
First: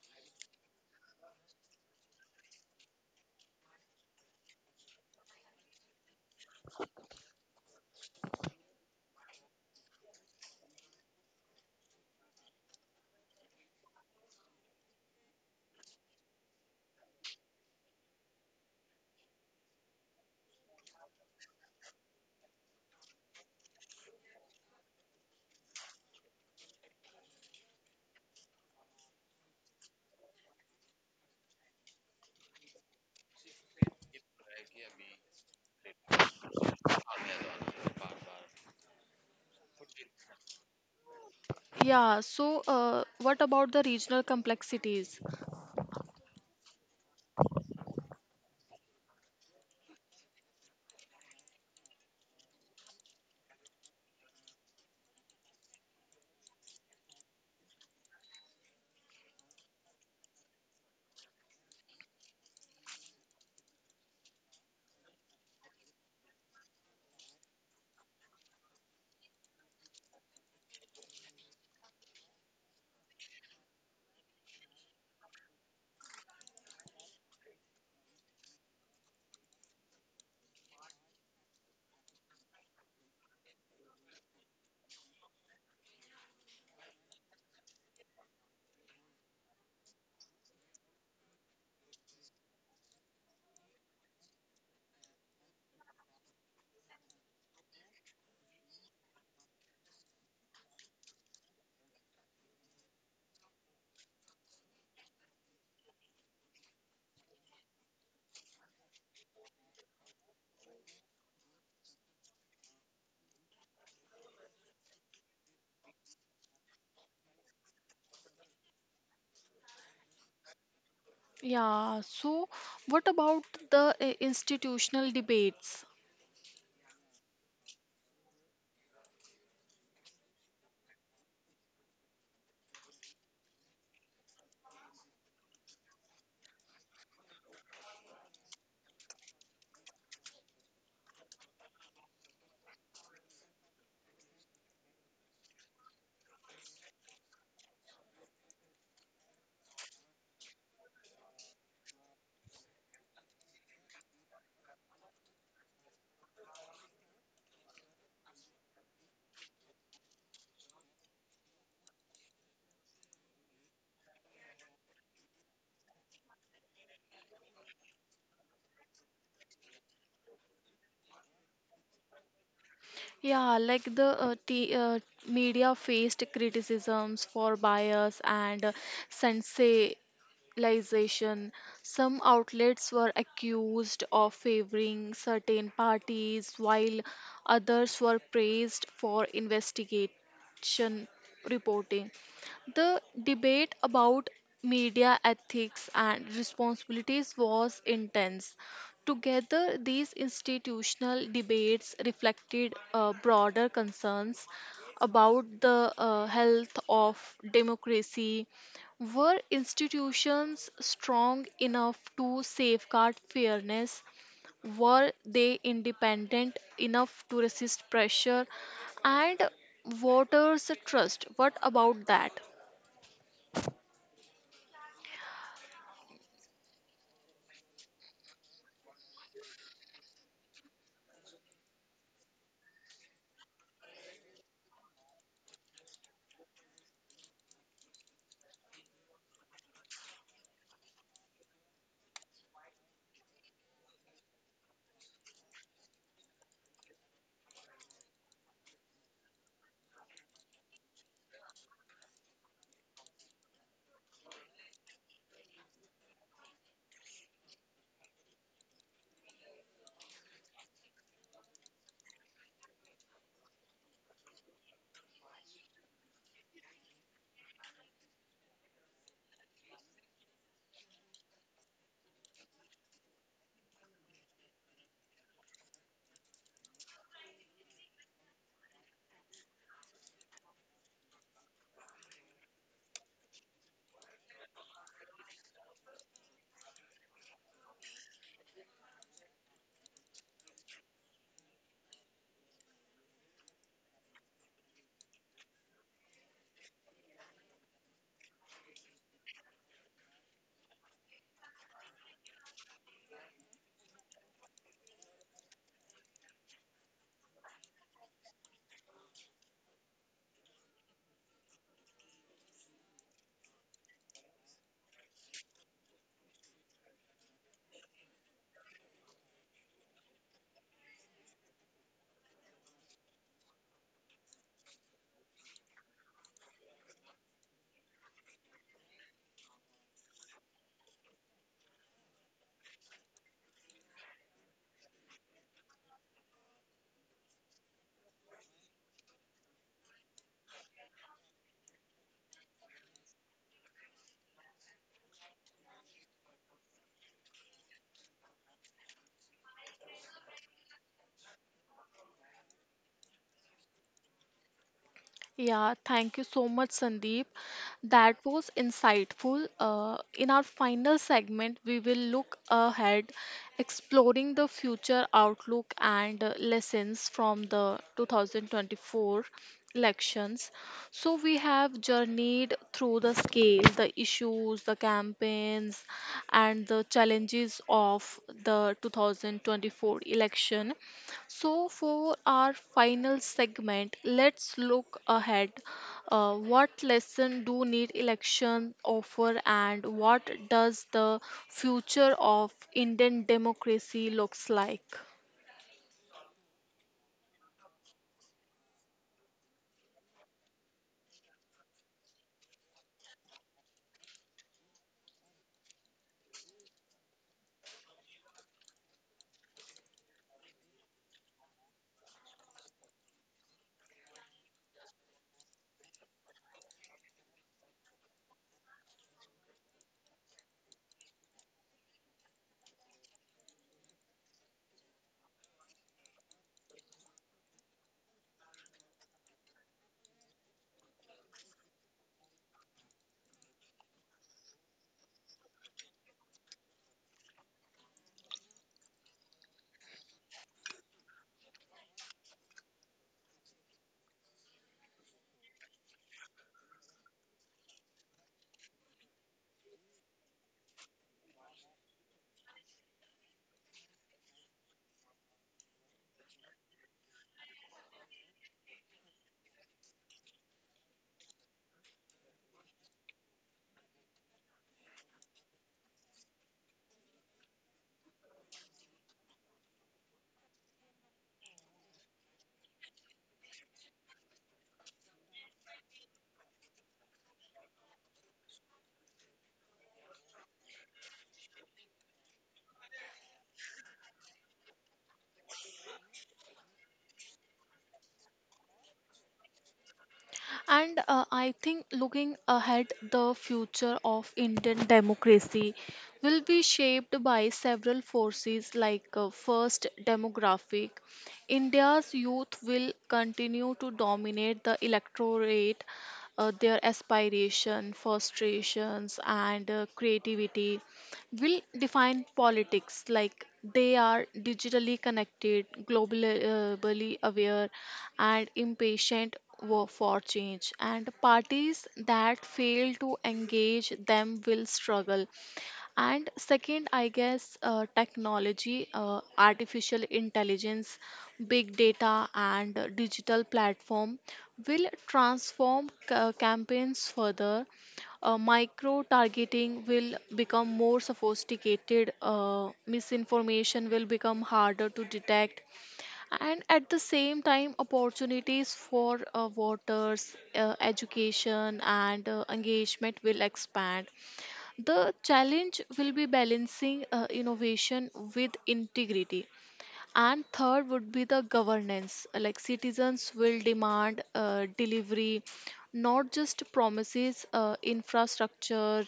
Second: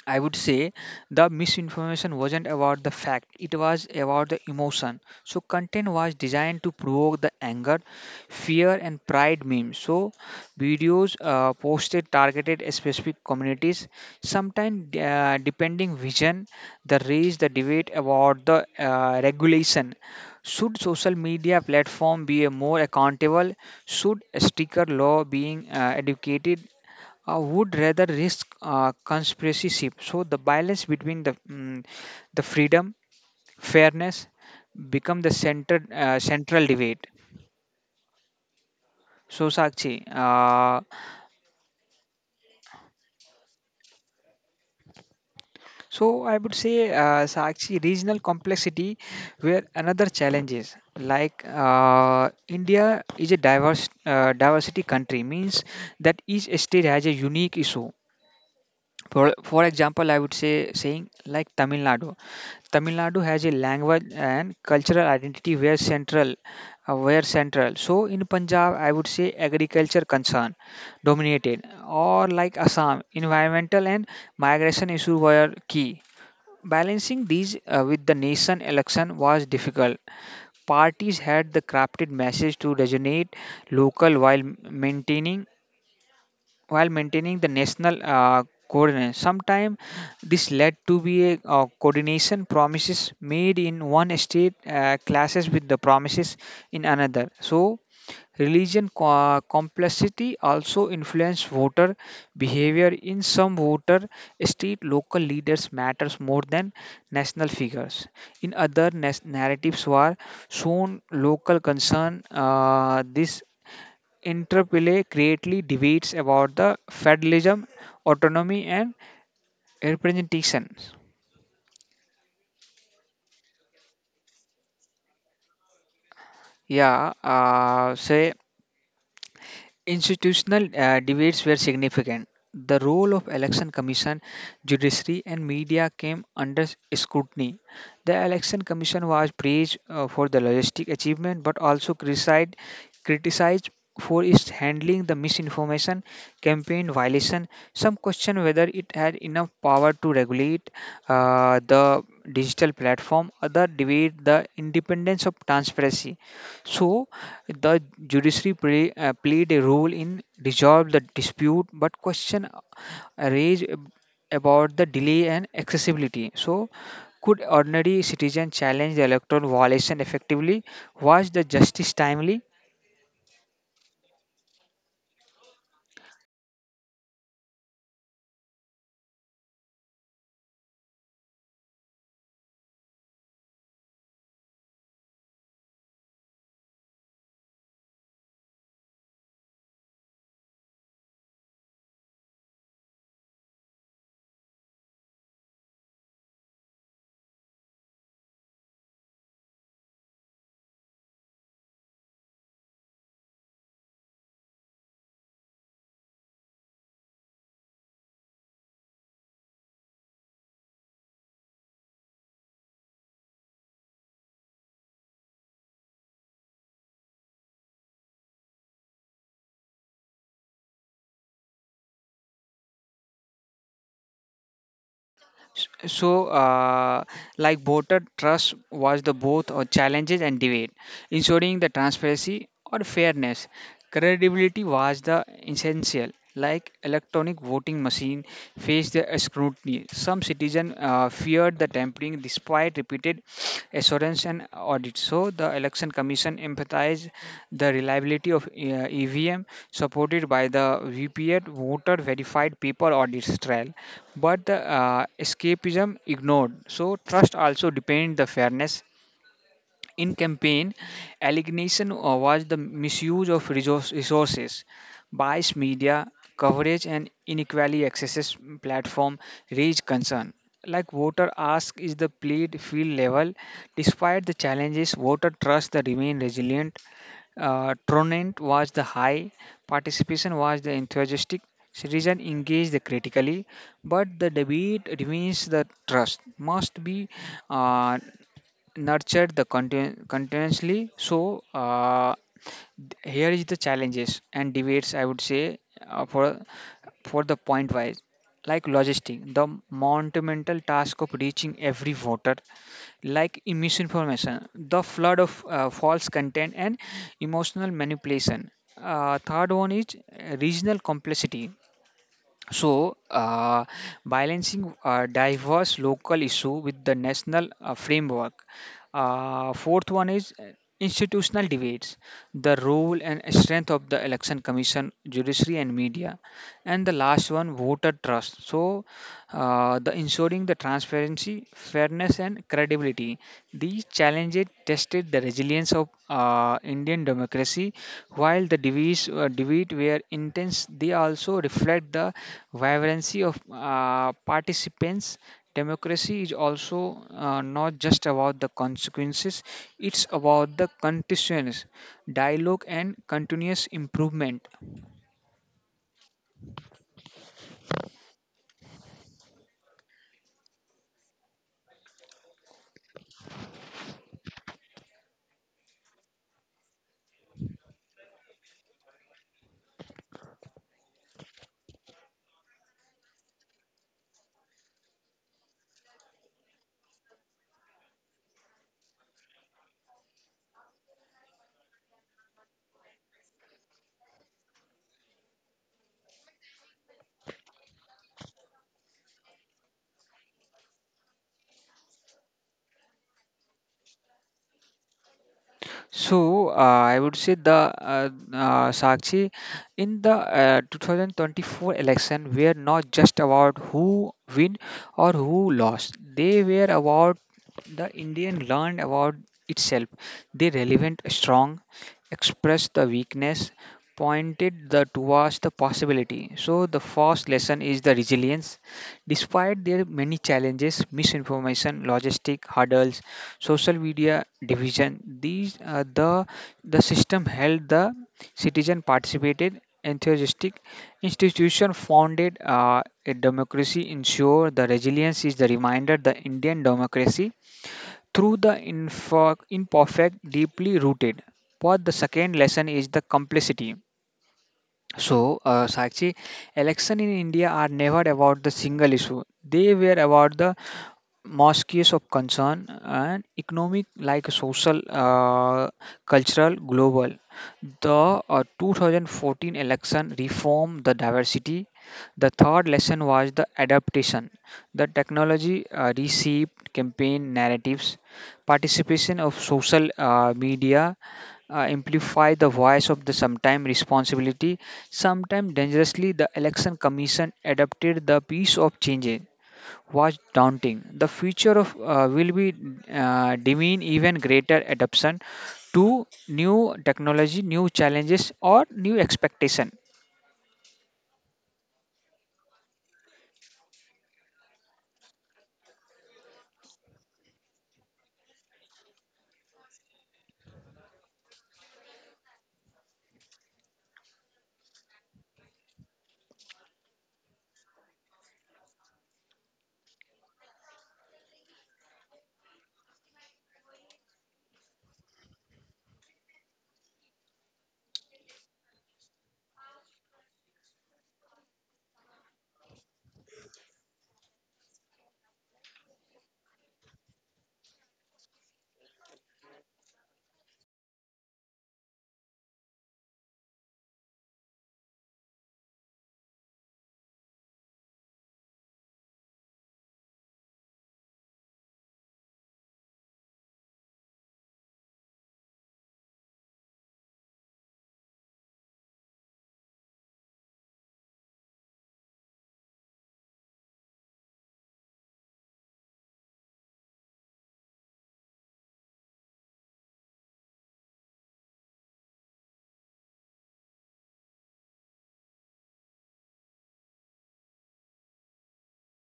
I would say. The misinformation wasn't about the fact, it was about the emotion. So, content was designed to provoke the anger, fear, and pride memes. So, videos posted targeted at specific communities, sometimes depending vision, the raise the debate about the regulation. Should social media platform be a more accountable? Should sticker law being educated would rather risk conspiracyship. So the balance between the the freedom, fairness become the center central debate. So Sakshi,
Yeah, so what about the regional complexities?
so I would say Sakshi regional complexity, where another challenge is like India is a diverse diversity country means that each state has a unique issue. For example, I would say saying like Tamil Nadu. Tamil Nadu has a language and cultural identity where central, So in Punjab, I would say agriculture concern dominated, or like Assam, environmental and migration issue were key. Balancing these with the nation election was difficult. Parties had the crafted message to resonate local while maintaining the national coordination. Sometimes this led to be a coordination promises made in one state clashes with the promises in another. So complexity also influenced voter behavior. In some voter state, local leaders matters more than national figures. In other narratives were shown local concern. This interplay greatly debates about the federalism, autonomy, and representation.
Yeah, so what about the institutional debates?
Yeah, say institutional debates were significant. The role of election commission, judiciary and media came under scrutiny. The election commission was praised for the logistic achievement but also criticized for its handling the misinformation campaign violation. Some question whether it had enough power to regulate the digital platform. Other debate the independence of transparency. So the played a role in resolve the dispute, but arose ab- about the delay and accessibility. So, could ordinary citizen challenge the electoral violation effectively? Was the justice timely?
Yeah, like the t media faced criticisms for bias and sensa radicalization. Some outlets were accused of favoring certain parties, while others were praised for investigation reporting. The debate about media ethics and responsibilities was intense. Together, these institutional debates reflected broader concerns about the health of democracy, were institutions strong enough to safeguard fairness? Were they independent enough to resist pressure? And voters' trust, what about that?
S- So, uh, like voter trust was the both challenges and debate, ensuring the transparency or fairness. Credibility was the essential. Like electronic voting machine faced the scrutiny. Some citizens feared the tampering despite repeated assurance and audits. So the election commission emphasized the reliability of EVM supported by the VPA voter verified paper audits trial. But the escapism ignored. So trust also depend the fairness in campaign, allegation was the misuse of resources, biased media coverage, and inequally accesses platform raised concern. Like voter ask is the played field level. Despite the challenges, voter trust the remain resilient. Tronent was the high, participation was the enthusiastic. Citizen engaged the critically, but the debate remains the trust must be uh, nurtured the continuously. So here is the challenges and debates, I would say, for the point wise, like logistic the monumental task of reaching every voter, like misinformation the flood of false content and emotional manipulation, third one is regional complexity, so, balancing diverse local issue with the national framework. Fourth one is institutional debates, the role and strength of the election commission, judiciary, and media. And the last one, voter trust. So, the ensuring the transparency, fairness, and credibility. These challenges tested the resilience of Indian democracy. While the debates, debate were intense, they also reflect the vibrancy of participants. Democracy is also not just about the consequences, it's about the continuous dialogue, and continuous improvement.
Yeah, thank you so much, Sandeep. That was insightful. In our final segment, we will look ahead, exploring the future outlook and lessons from the 2024 elections. So, we have journeyed through the scale, the issues, the campaigns, and the challenges of the 2024 election. So, for our final segment, let's look ahead. What lesson do need election offer, and what does the future of Indian democracy looks like?
So I would say the Sakshi in the 2024 election were not just about who win or who lost. They were about the Indian learned about itself. They relevant strong, expressed the weakness, pointed the towards the possibility. So the first lesson is the resilience. Despite their many challenges, misinformation, logistic hurdles, social media division, these the system held the citizen participated enthusiastic institution founded a democracy ensure the resilience is the reminder the indian democracy through the imperfect deeply rooted, but the second lesson is the complexity. So, Sakshi, election in India are never about the single issue. They were about the mosques of concern and economic, like social, cultural, global. The 2014 election reformed the diversity. The third lesson was the adaptation. The technology reshaped campaign narratives. Participation of social media amplify the voice of the sometime responsibility, sometime dangerously, the election commission adopted the piece of changes was daunting. The future of will be demean even greater adoption to new technology, new challenges, or new expectation.
And I think looking ahead, the future of Indian democracy will be shaped by several forces, like first, demographic. India's youth will continue to dominate the electorate, their aspiration, frustrations, and creativity will define politics, like they are digitally connected, globally aware, and impatient for change. And parties that fail to engage them will struggle. And second, I guess technology, artificial intelligence, big data, and digital platform will transform campaigns further. Micro targeting will become more sophisticated, misinformation will become harder to detect, and at the same time, opportunities for voters, education, and engagement will expand. The challenge will be balancing innovation with integrity. And third would be the governance. Like, citizens will demand delivery, not just promises. Infrastructure,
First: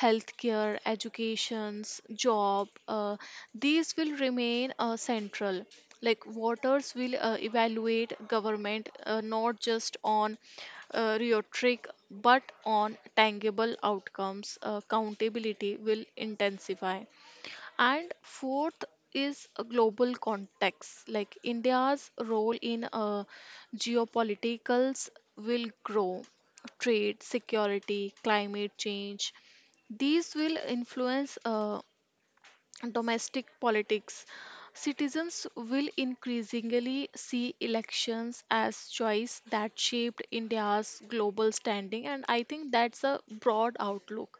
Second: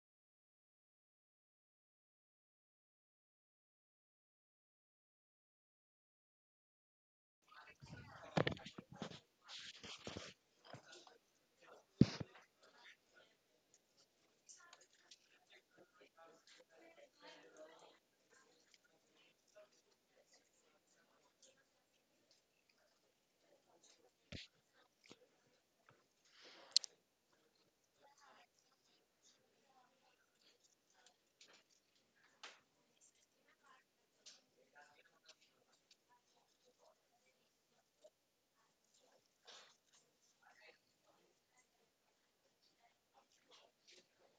healthcare, educations, job, these will remain central. Like, voters will evaluate government, not just on rhetoric but on tangible outcomes. Accountability will intensify. And fourth is a global context. Like India's role in geopoliticals will grow. Trade, security, climate change, these will influence domestic politics. Citizens will increasingly see elections as choice that shaped India's global standing, and I think that's a broad outlook.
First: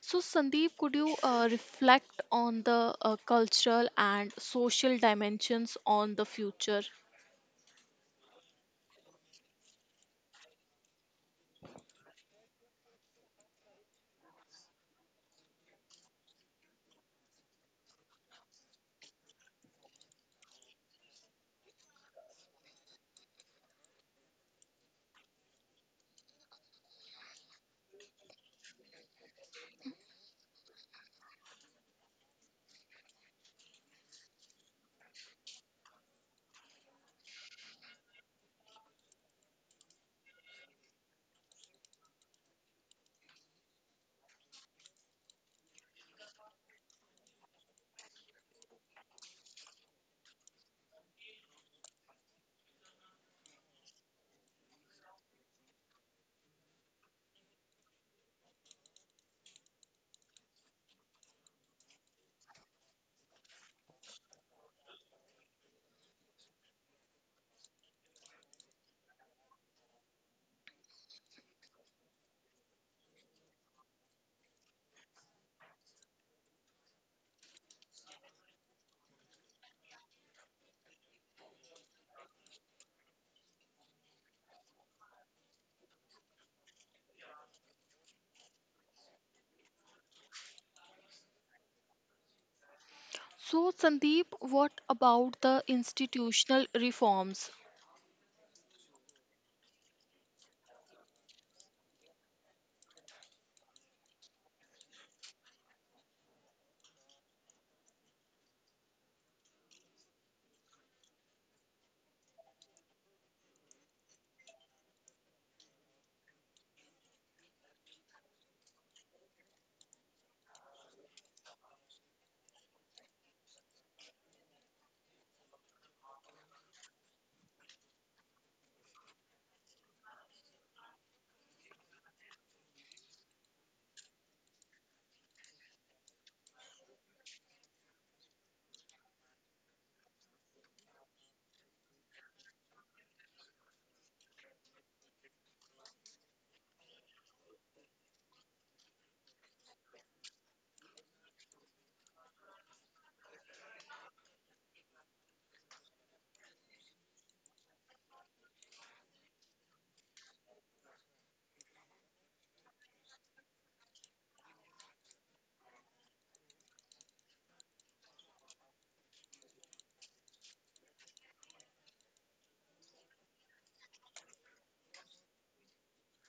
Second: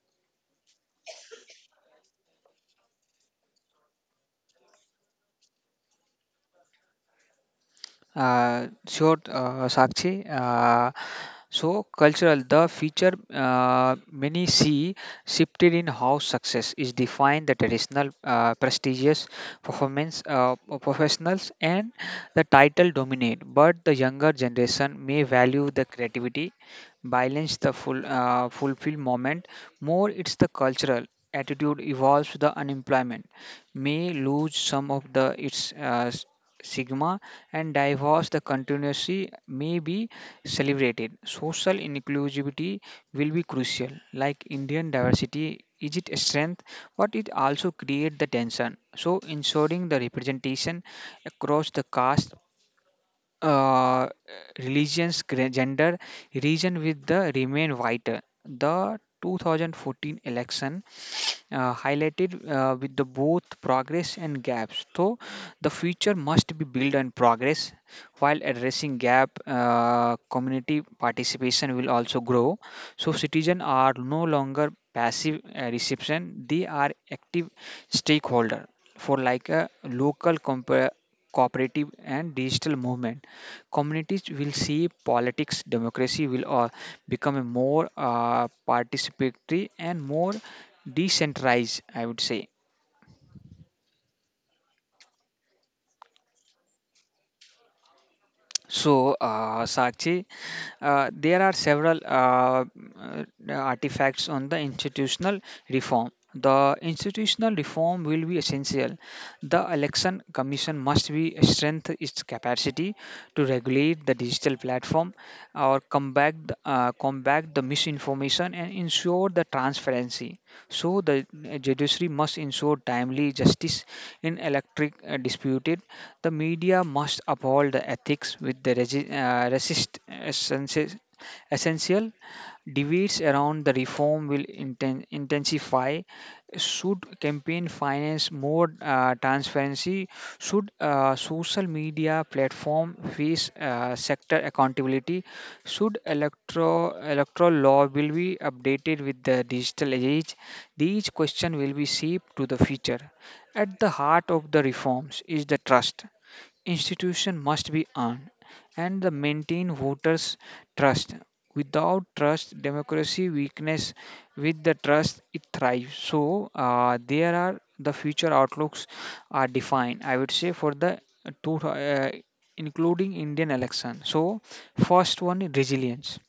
So, Sandeep, could you reflect on the cultural and social dimensions on the future?
Sure, Sakshi. So, cultural, the feature many see shifted in how success is defined the traditional prestigious performance professionals and the title dominate, but the younger generation may value the creativity, balance the full fulfill moment more. It's the cultural attitude evolves with the unemployment may lose some of the its sigma and divorce the continuity may be celebrated. Social inclusivity will be crucial, like indian diversity is it a strength, but it also create the tension. So ensuring the representation across the caste, uh, religions, gender, region with the remain white. The 2014 election highlighted with the both progress and gaps. So the future must be built on progress while addressing gap. Community participation will also grow. So citizens are no longer passive reception; they are active stakeholder for like a cooperative and digital movement communities will see politics, democracy will become a more participatory and more decentralized, I would say.
So, Sandeep, what about the institutional reforms?
So, Sachi, there are several artifacts on the institutional reform. The institutional reform will be essential. The election commission must be strengthen its capacity to regulate the digital platform, or combat the misinformation and ensure the transparency. So, the eh, judiciary must ensure timely justice in electric disputed. The media must uphold the ethics with the essential debates around the reform will intensify. Should campaign finance more transparency? Should social media platform face sector accountability? Should electro electoral law will be updated with the digital age? These questions will be shaped to the future. At the heart of the reforms is the trust. Institution must be earned and the maintain voters' trust. Without trust, democracy weakness. With the trust, it thrives. So there are the future outlooks are defined, I would say, for the two, including Indian election. So first one is resilience,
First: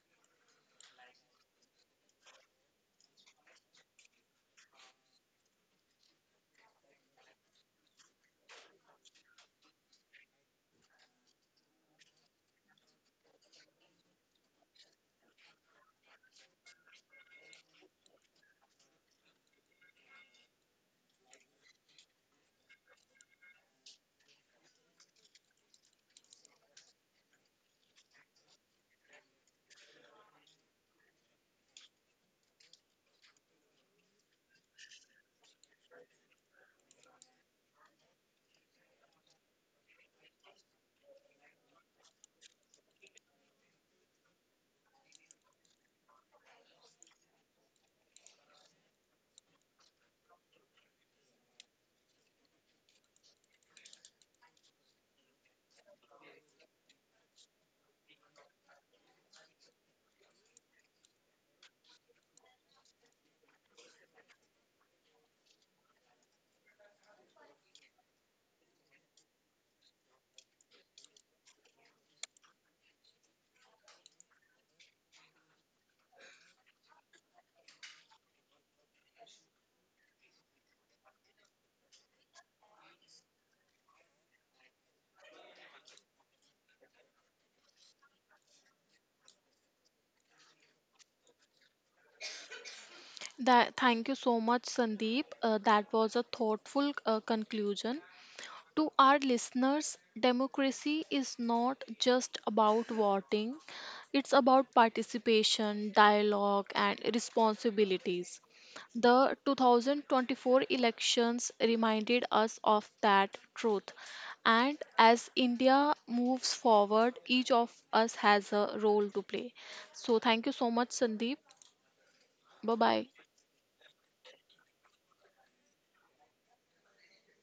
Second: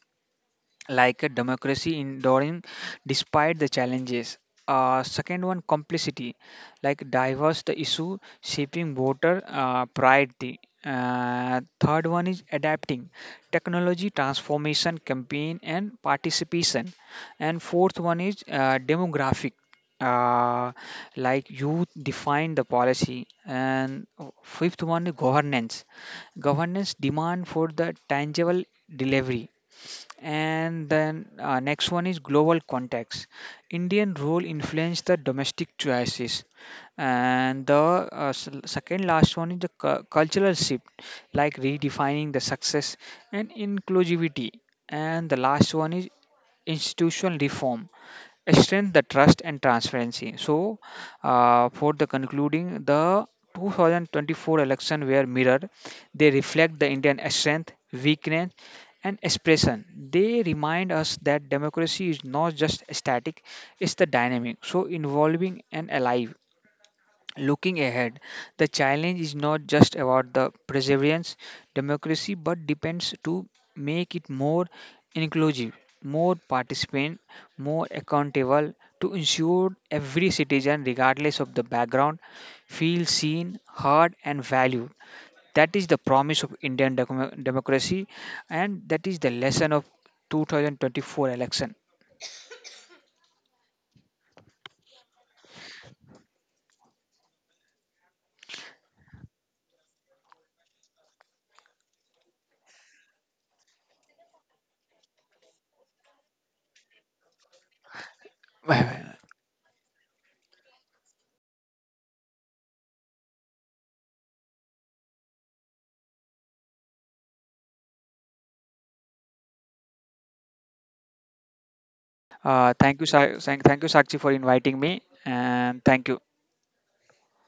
like a democracy enduring despite the challenges. Second one, complicity, like diverse the issue, shaping voter priority. Third one is adapting, technology transformation campaign and participation. And fourth one is demographic, uh, like youth define the policy. And fifth one is governance, governance demand for the tangible delivery, and then next one is global context. Indian rule influenced the domestic choices. And the second last one is the cultural shift, like redefining the success and inclusivity. And the last one is institutional reform, strengthen the trust and transparency. So, for the concluding, the 2024 election were mirrored. They reflect the Indian strength, weakness, and expression. They remind us that democracy is not just static; it's the dynamic, so involving and alive. Looking ahead, the challenge is not just about the perseverance democracy but depends to make it more inclusive, more participant, more accountable to ensure every citizen regardless of the background feels seen, heard and valued. That is the promise of Indian democracy, and that is the lesson of 2024 election.
That, thank you so much, Sandeep. That was a thoughtful conclusion. To our listeners, democracy is not just about voting, it's about participation, dialogue, and responsibilities. The 2024 elections reminded us of that truth. And as India moves forward, each of us has a role to play. So, thank you so much, Sandeep. Bye
Thank you,
bye.
thank you, Sakshi, for inviting me, and thank you.